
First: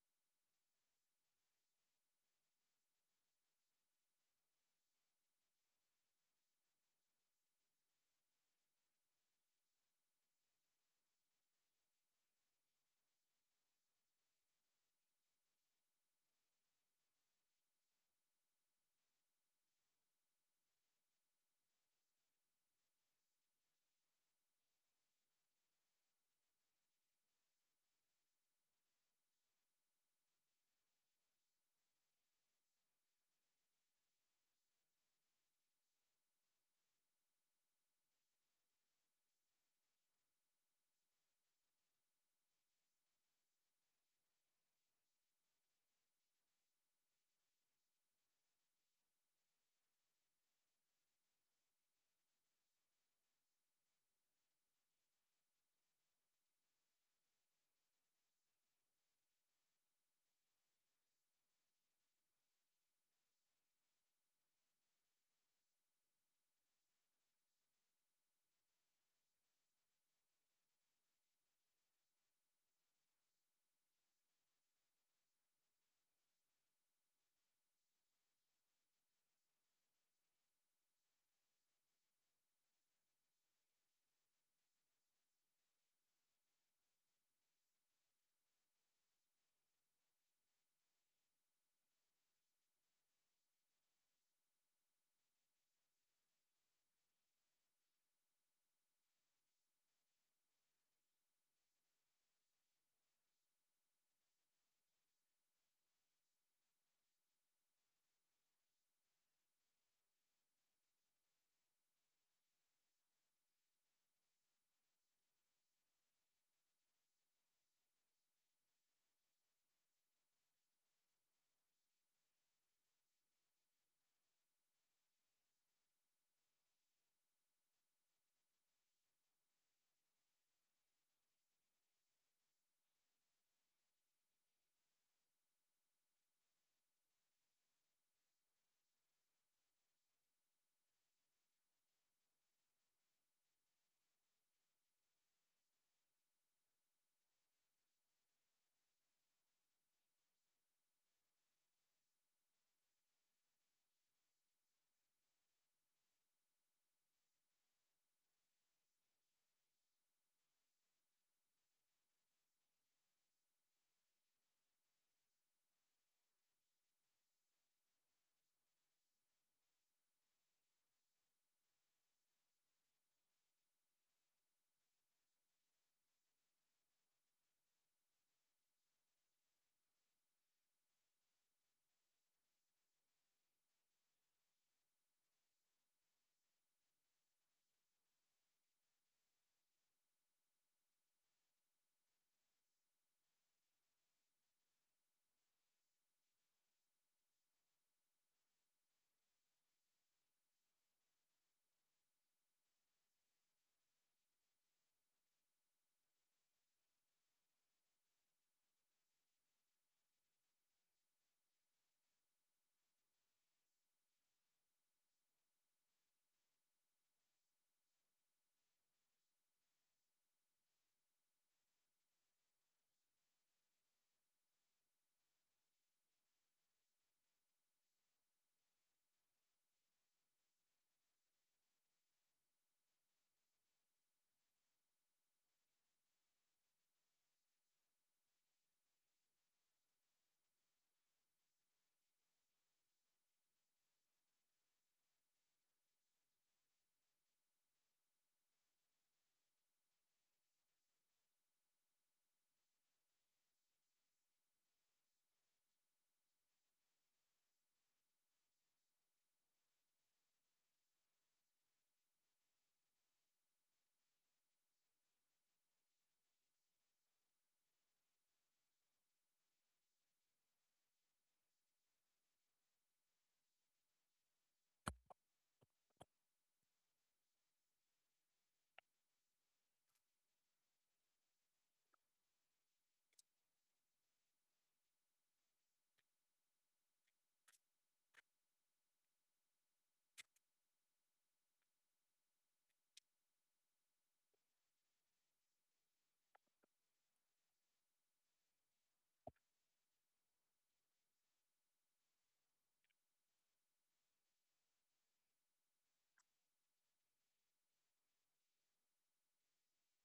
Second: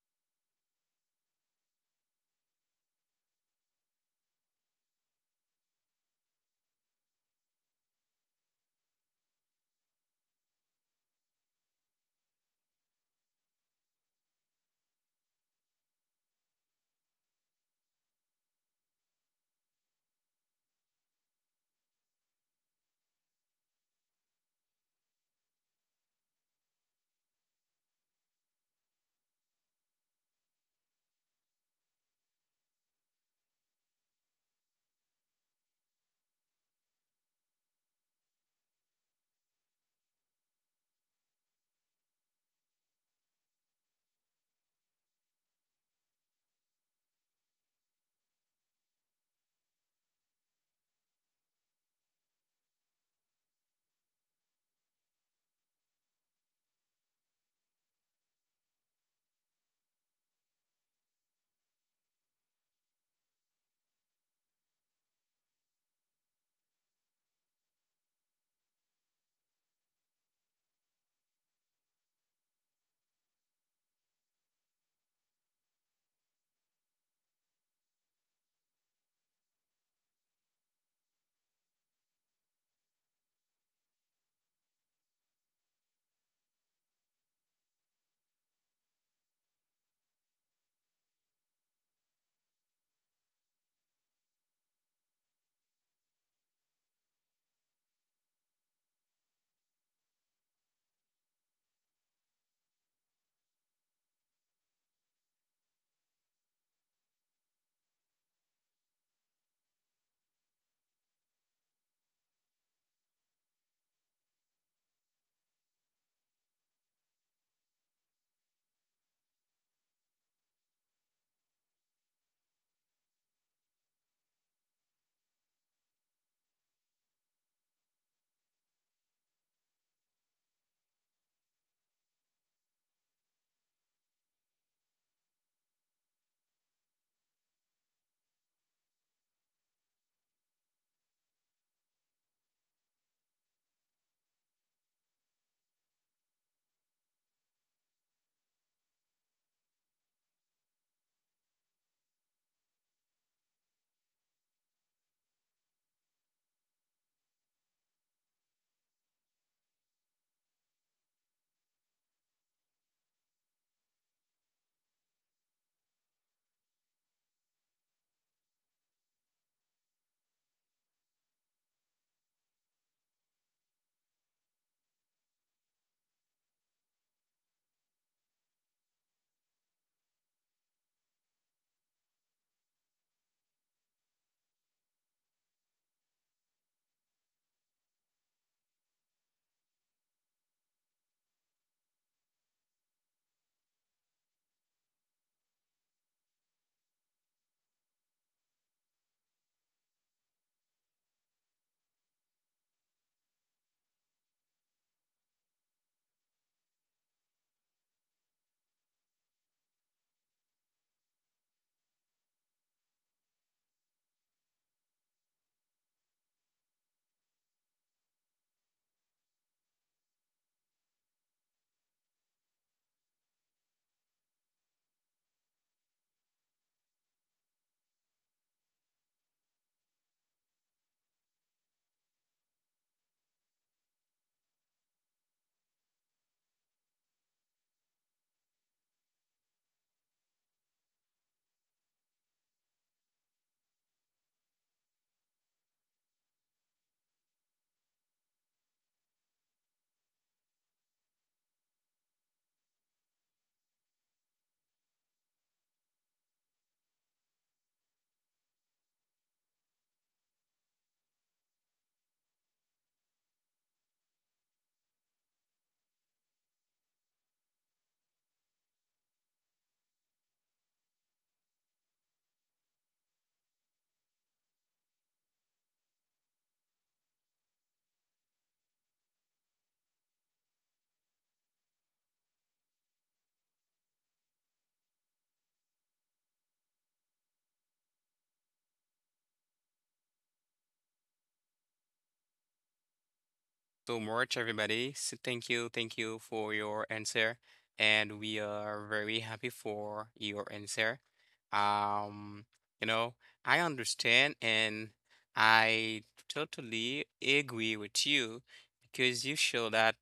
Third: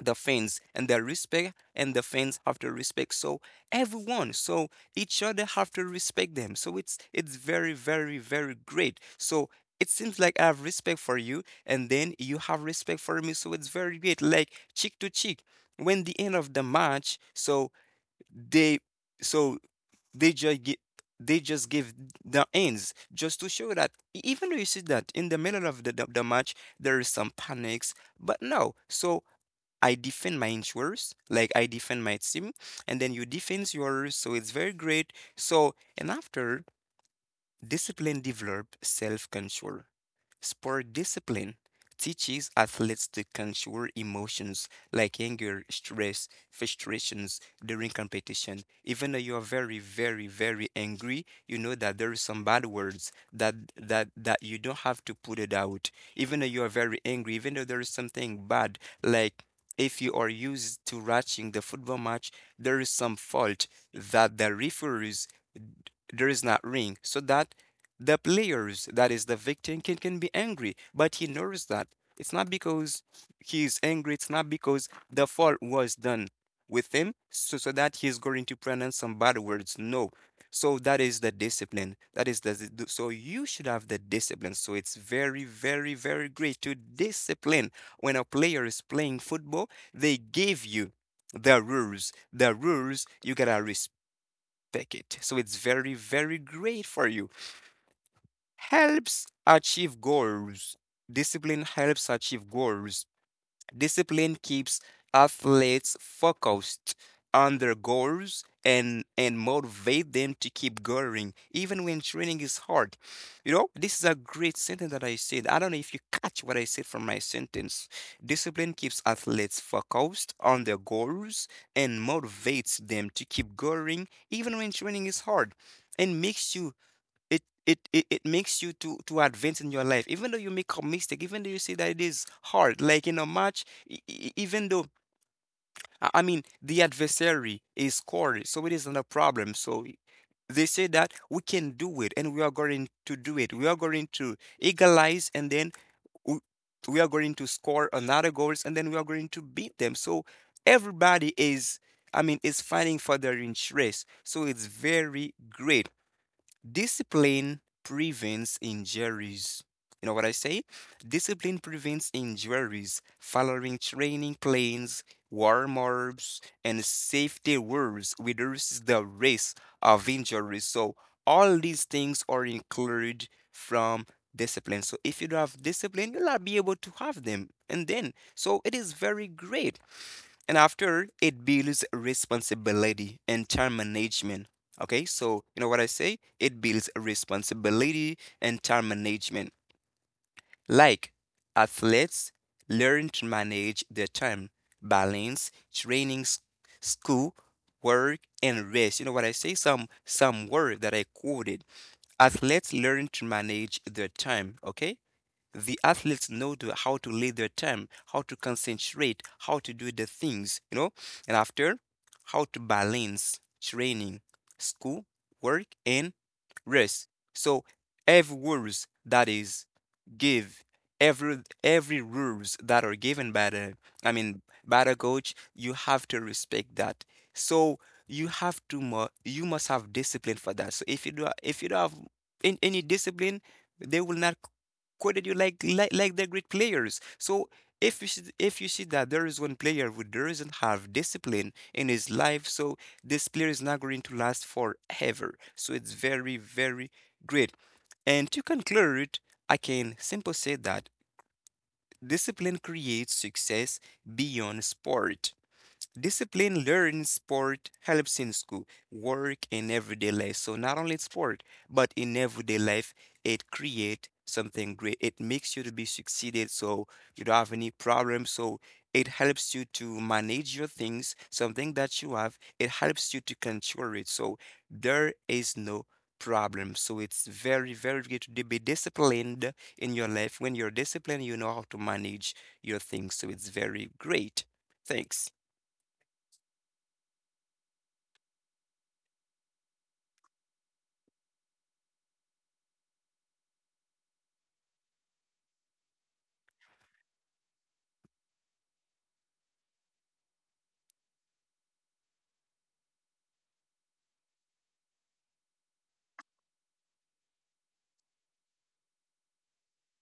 the fans, and they respect, and the fans have to respect, so everyone, so each other have to respect them, so it's very very very great. So it seems like I have respect for you and then you have respect for me, so it's very great, like cheek to cheek when the end of the match. So they so they just get they just give the ends just to show that even though you see that in the middle of the match there is some panics, but no. So I defend my insurers, like I defend my team, and then you defend yours. So it's very great. So, and after, discipline develops self control. Sport discipline teaches athletes to control emotions like anger, stress, frustrations during competition. Even though you are very, very, very angry, you know that there is some bad words that you don't have to put it out. Even though you are very angry, even though there is something bad, like if you are used to watching the football match, there is some fault that the referees, there is not ring so that the players that is the victim can be angry, but he knows that it's not because he's angry, it's not because the fault was done with him, so that he's going to pronounce some bad words. No. So that is the discipline, that is so you should have the discipline. So it's very very very great to discipline. When a player is playing football, they give you the rules, the rules you gotta respect. Take it. So it's very, very great for you. Helps achieve goals. Discipline helps achieve goals. Discipline keeps athletes focused on their goals, and motivate them to keep going even when training is hard. You know, this is a great sentence that I said. I don't know if you catch what I said from my sentence. Discipline keeps athletes focused on their goals and motivates them to keep going even when training is hard, and makes you it it it, it makes you to advance in your life, even though you make a mistake, even though you see that it is hard, like in a match, even though I mean the adversary is scored, so it is not a problem. They say that we can do it, and we are going to do it. We are going to equalize, and then we, we are going to score another goals, and then we are going to beat them. So everybody is, I mean, is fighting for their interest, so it's very great. Discipline prevents injuries. You know what I say? Discipline prevents injuries. Following training plans, warm ups, and safety rules reduces the risk of injuries. So all these things are included from discipline. So if you don't have discipline, you'll not be able to have them. And then, so it is very great. And after, it builds responsibility and time management. Okay, so you know what I say, it builds responsibility and time management. Like athletes learn to manage their time, balance training, school, work, and rest. You know what I say, some word that I quoted. Athletes learn to manage their time, okay. The athletes know how to lead their time, how to concentrate, how to do the things, you know, and after how to balance training, school, work, and rest. So every rules that is give every rules that are given by the I mean by the coach, you have to respect that. So you have to mu you must have discipline for that. So if you don't have any discipline, they will not quoted you like they're great players. So if you see that there is one player who doesn't have discipline in his life, so this player is not going to last forever. So it's very very great. And to conclude, I can simply say that discipline creates success beyond sport. Discipline learned in sport helps in school, work, and everyday life. So not only in sport, but in everyday life, it create something great. It makes you to be succeeded, so you don't have any problems. So it helps you to manage your things, something that you have. It helps you to control it. So there is no problem. So it's very, very good to be disciplined in your life. When you're disciplined, you know how to manage your things. So it's very great. Thanks.
So much, everybody. So thank you for your answer, and we are very happy for your answer. Um, you know, I understand and I totally agree with you because you show that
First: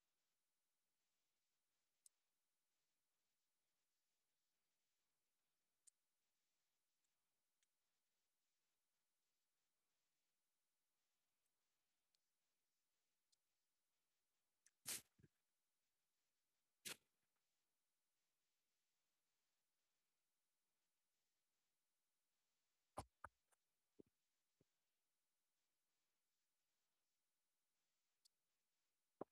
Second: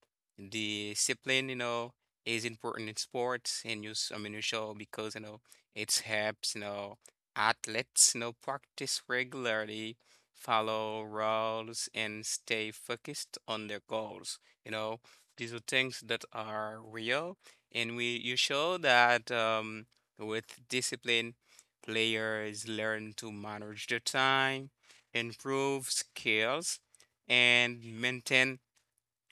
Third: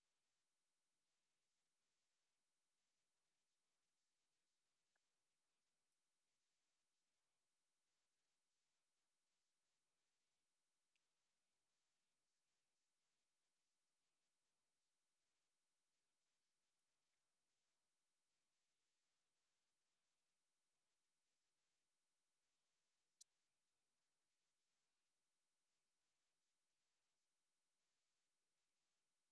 discipline, you know, is important in sports, and you, s- I mean, you show because you know it helps, you know, athletes, you know, practice regularly, follow rules, and stay focused on their goals. You know, these are things that are real, and we you show that with discipline, players learn to manage their time, improve skills, and maintain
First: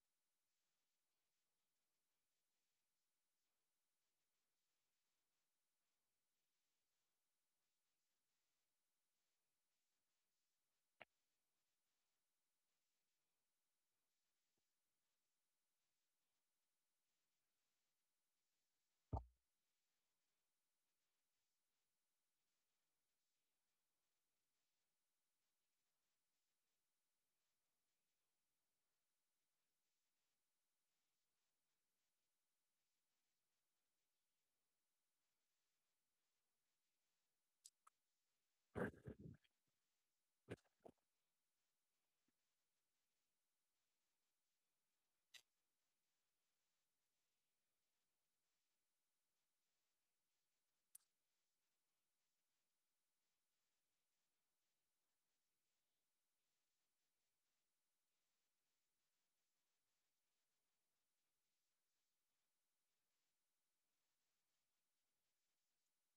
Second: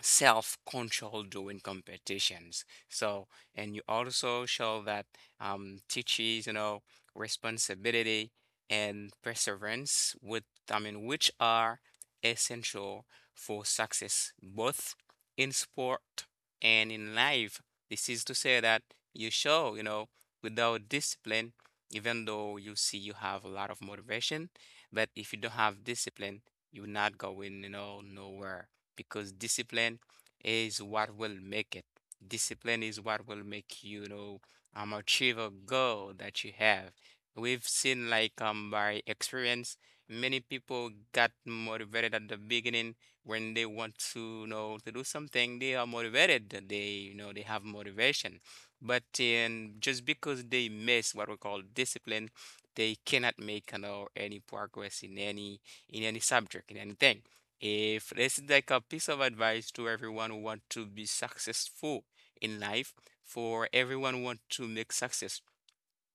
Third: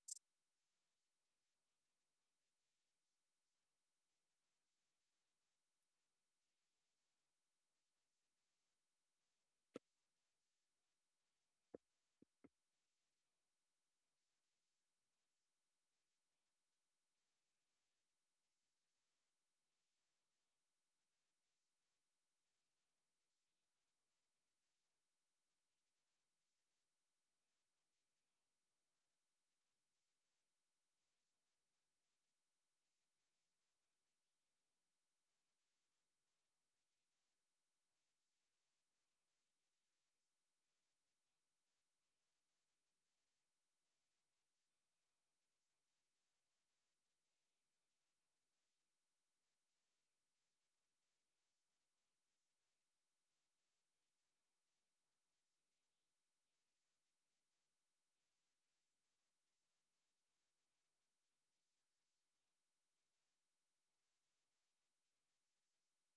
self control during competitions. So, and you also show that teaches, you know, responsibility and perseverance, which are essential for success both in sport and in life. This is to say that you show, you know, without discipline, even though you see you have a lot of motivation, but if you don't have discipline, you're not going, you know, nowhere, because discipline is what will make it. Discipline is what will make you you know achieve a goal that you have. We've seen like by experience, many people got motivated at the beginning when they want to you know to do something. They are motivated. That They you know they have motivation, but just because they miss what we call discipline, they cannot make you know any progress in any subject in anything. If this is like a piece of advice to everyone who want to be successful in life, for everyone who want to make success,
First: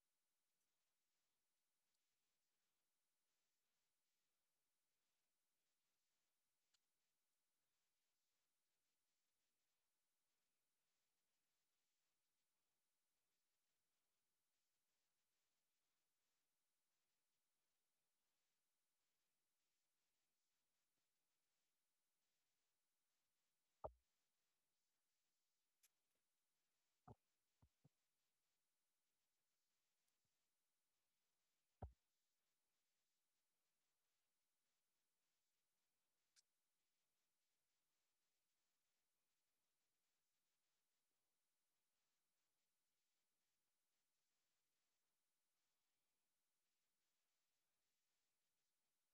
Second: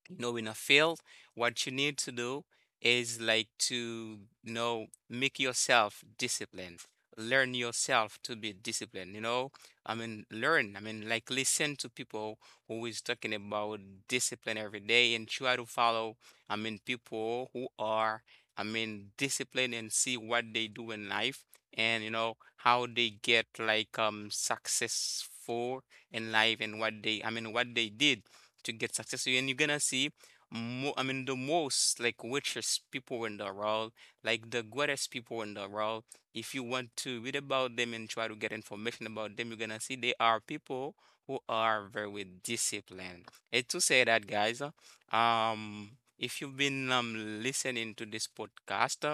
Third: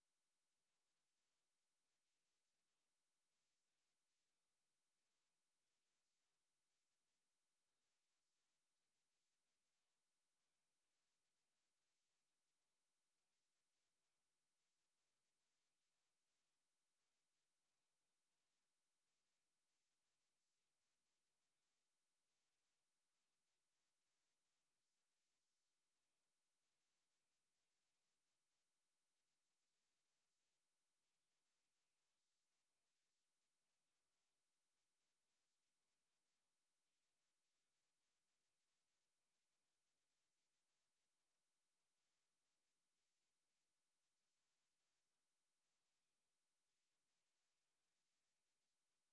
you know in a field, what you need to do is like to you know make yourself disciplined, learn yourself to be disciplined, you know learn like listen to people who is talking about discipline every day, and try to follow people who are disciplined, and see what they do in life and you know how they get like successful in life, and what they what they did to get successful, and you're gonna see more I mean the most like richest people in the world, like the greatest people in the world, if you want to read about them and try to get information about them, you're gonna see they are people who are very disciplined. And to say that, guys um if you've been listening to this podcast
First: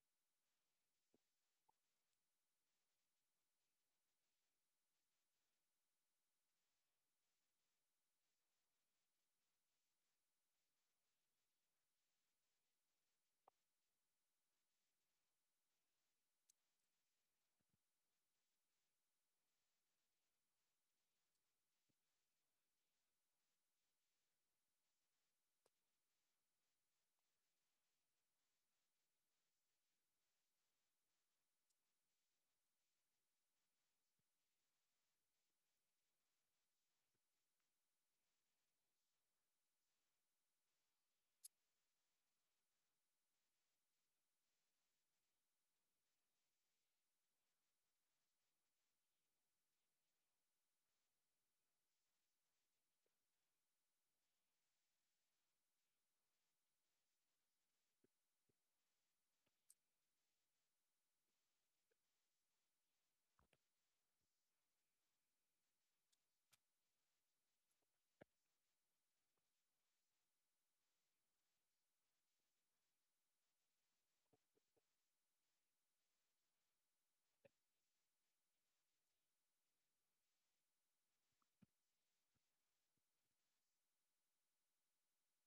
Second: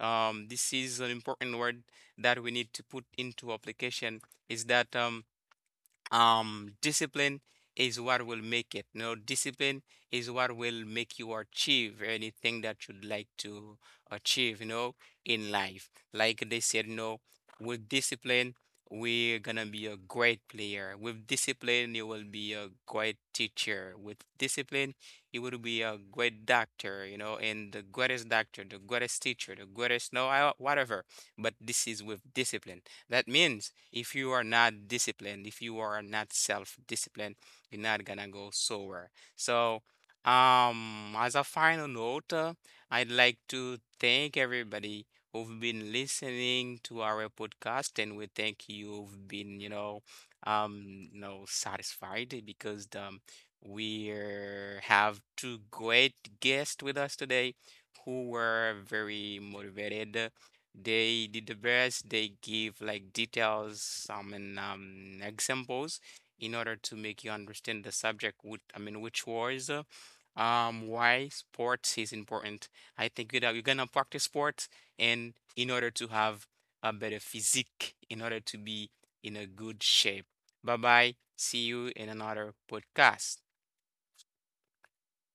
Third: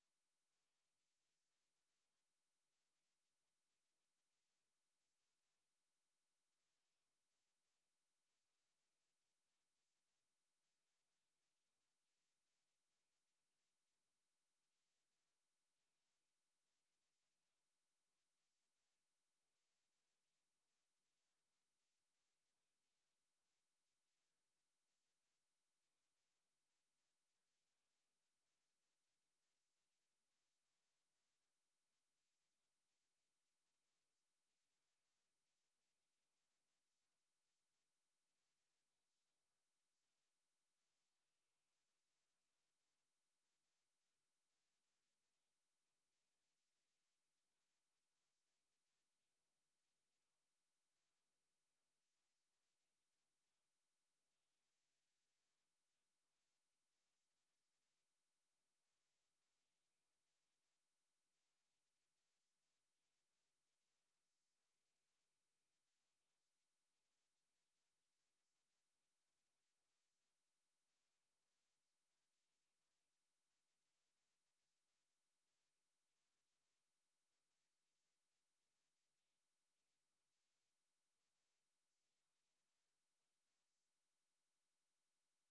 this is an important word that we need to put into application, is that discipline is what will make it. No Discipline is what will make you achieve anything that you'd like to achieve, you know, in life. Like they said, no, with discipline we're gonna be a great player, with discipline you will be a great teacher, with discipline you will be a great doctor, you know, and the greatest doctor, the greatest teacher, the greatest, no I, whatever, but this is with discipline. That means if you are not disciplined, if you are not self-disciplined, you're not gonna go somewhere. So, as a final note, I'd like to thank everybody who've been listening to our podcast, and we thank you've been, um, you know, satisfied because we have two great guests with us today who were very motivated. They did the best. They give like details, examples in order to make you understand the subject, which was, why sports is important. I think that you're gonna practice sports and in order to have a better physique, in order to be in a good shape. Bye bye. See you in another podcast.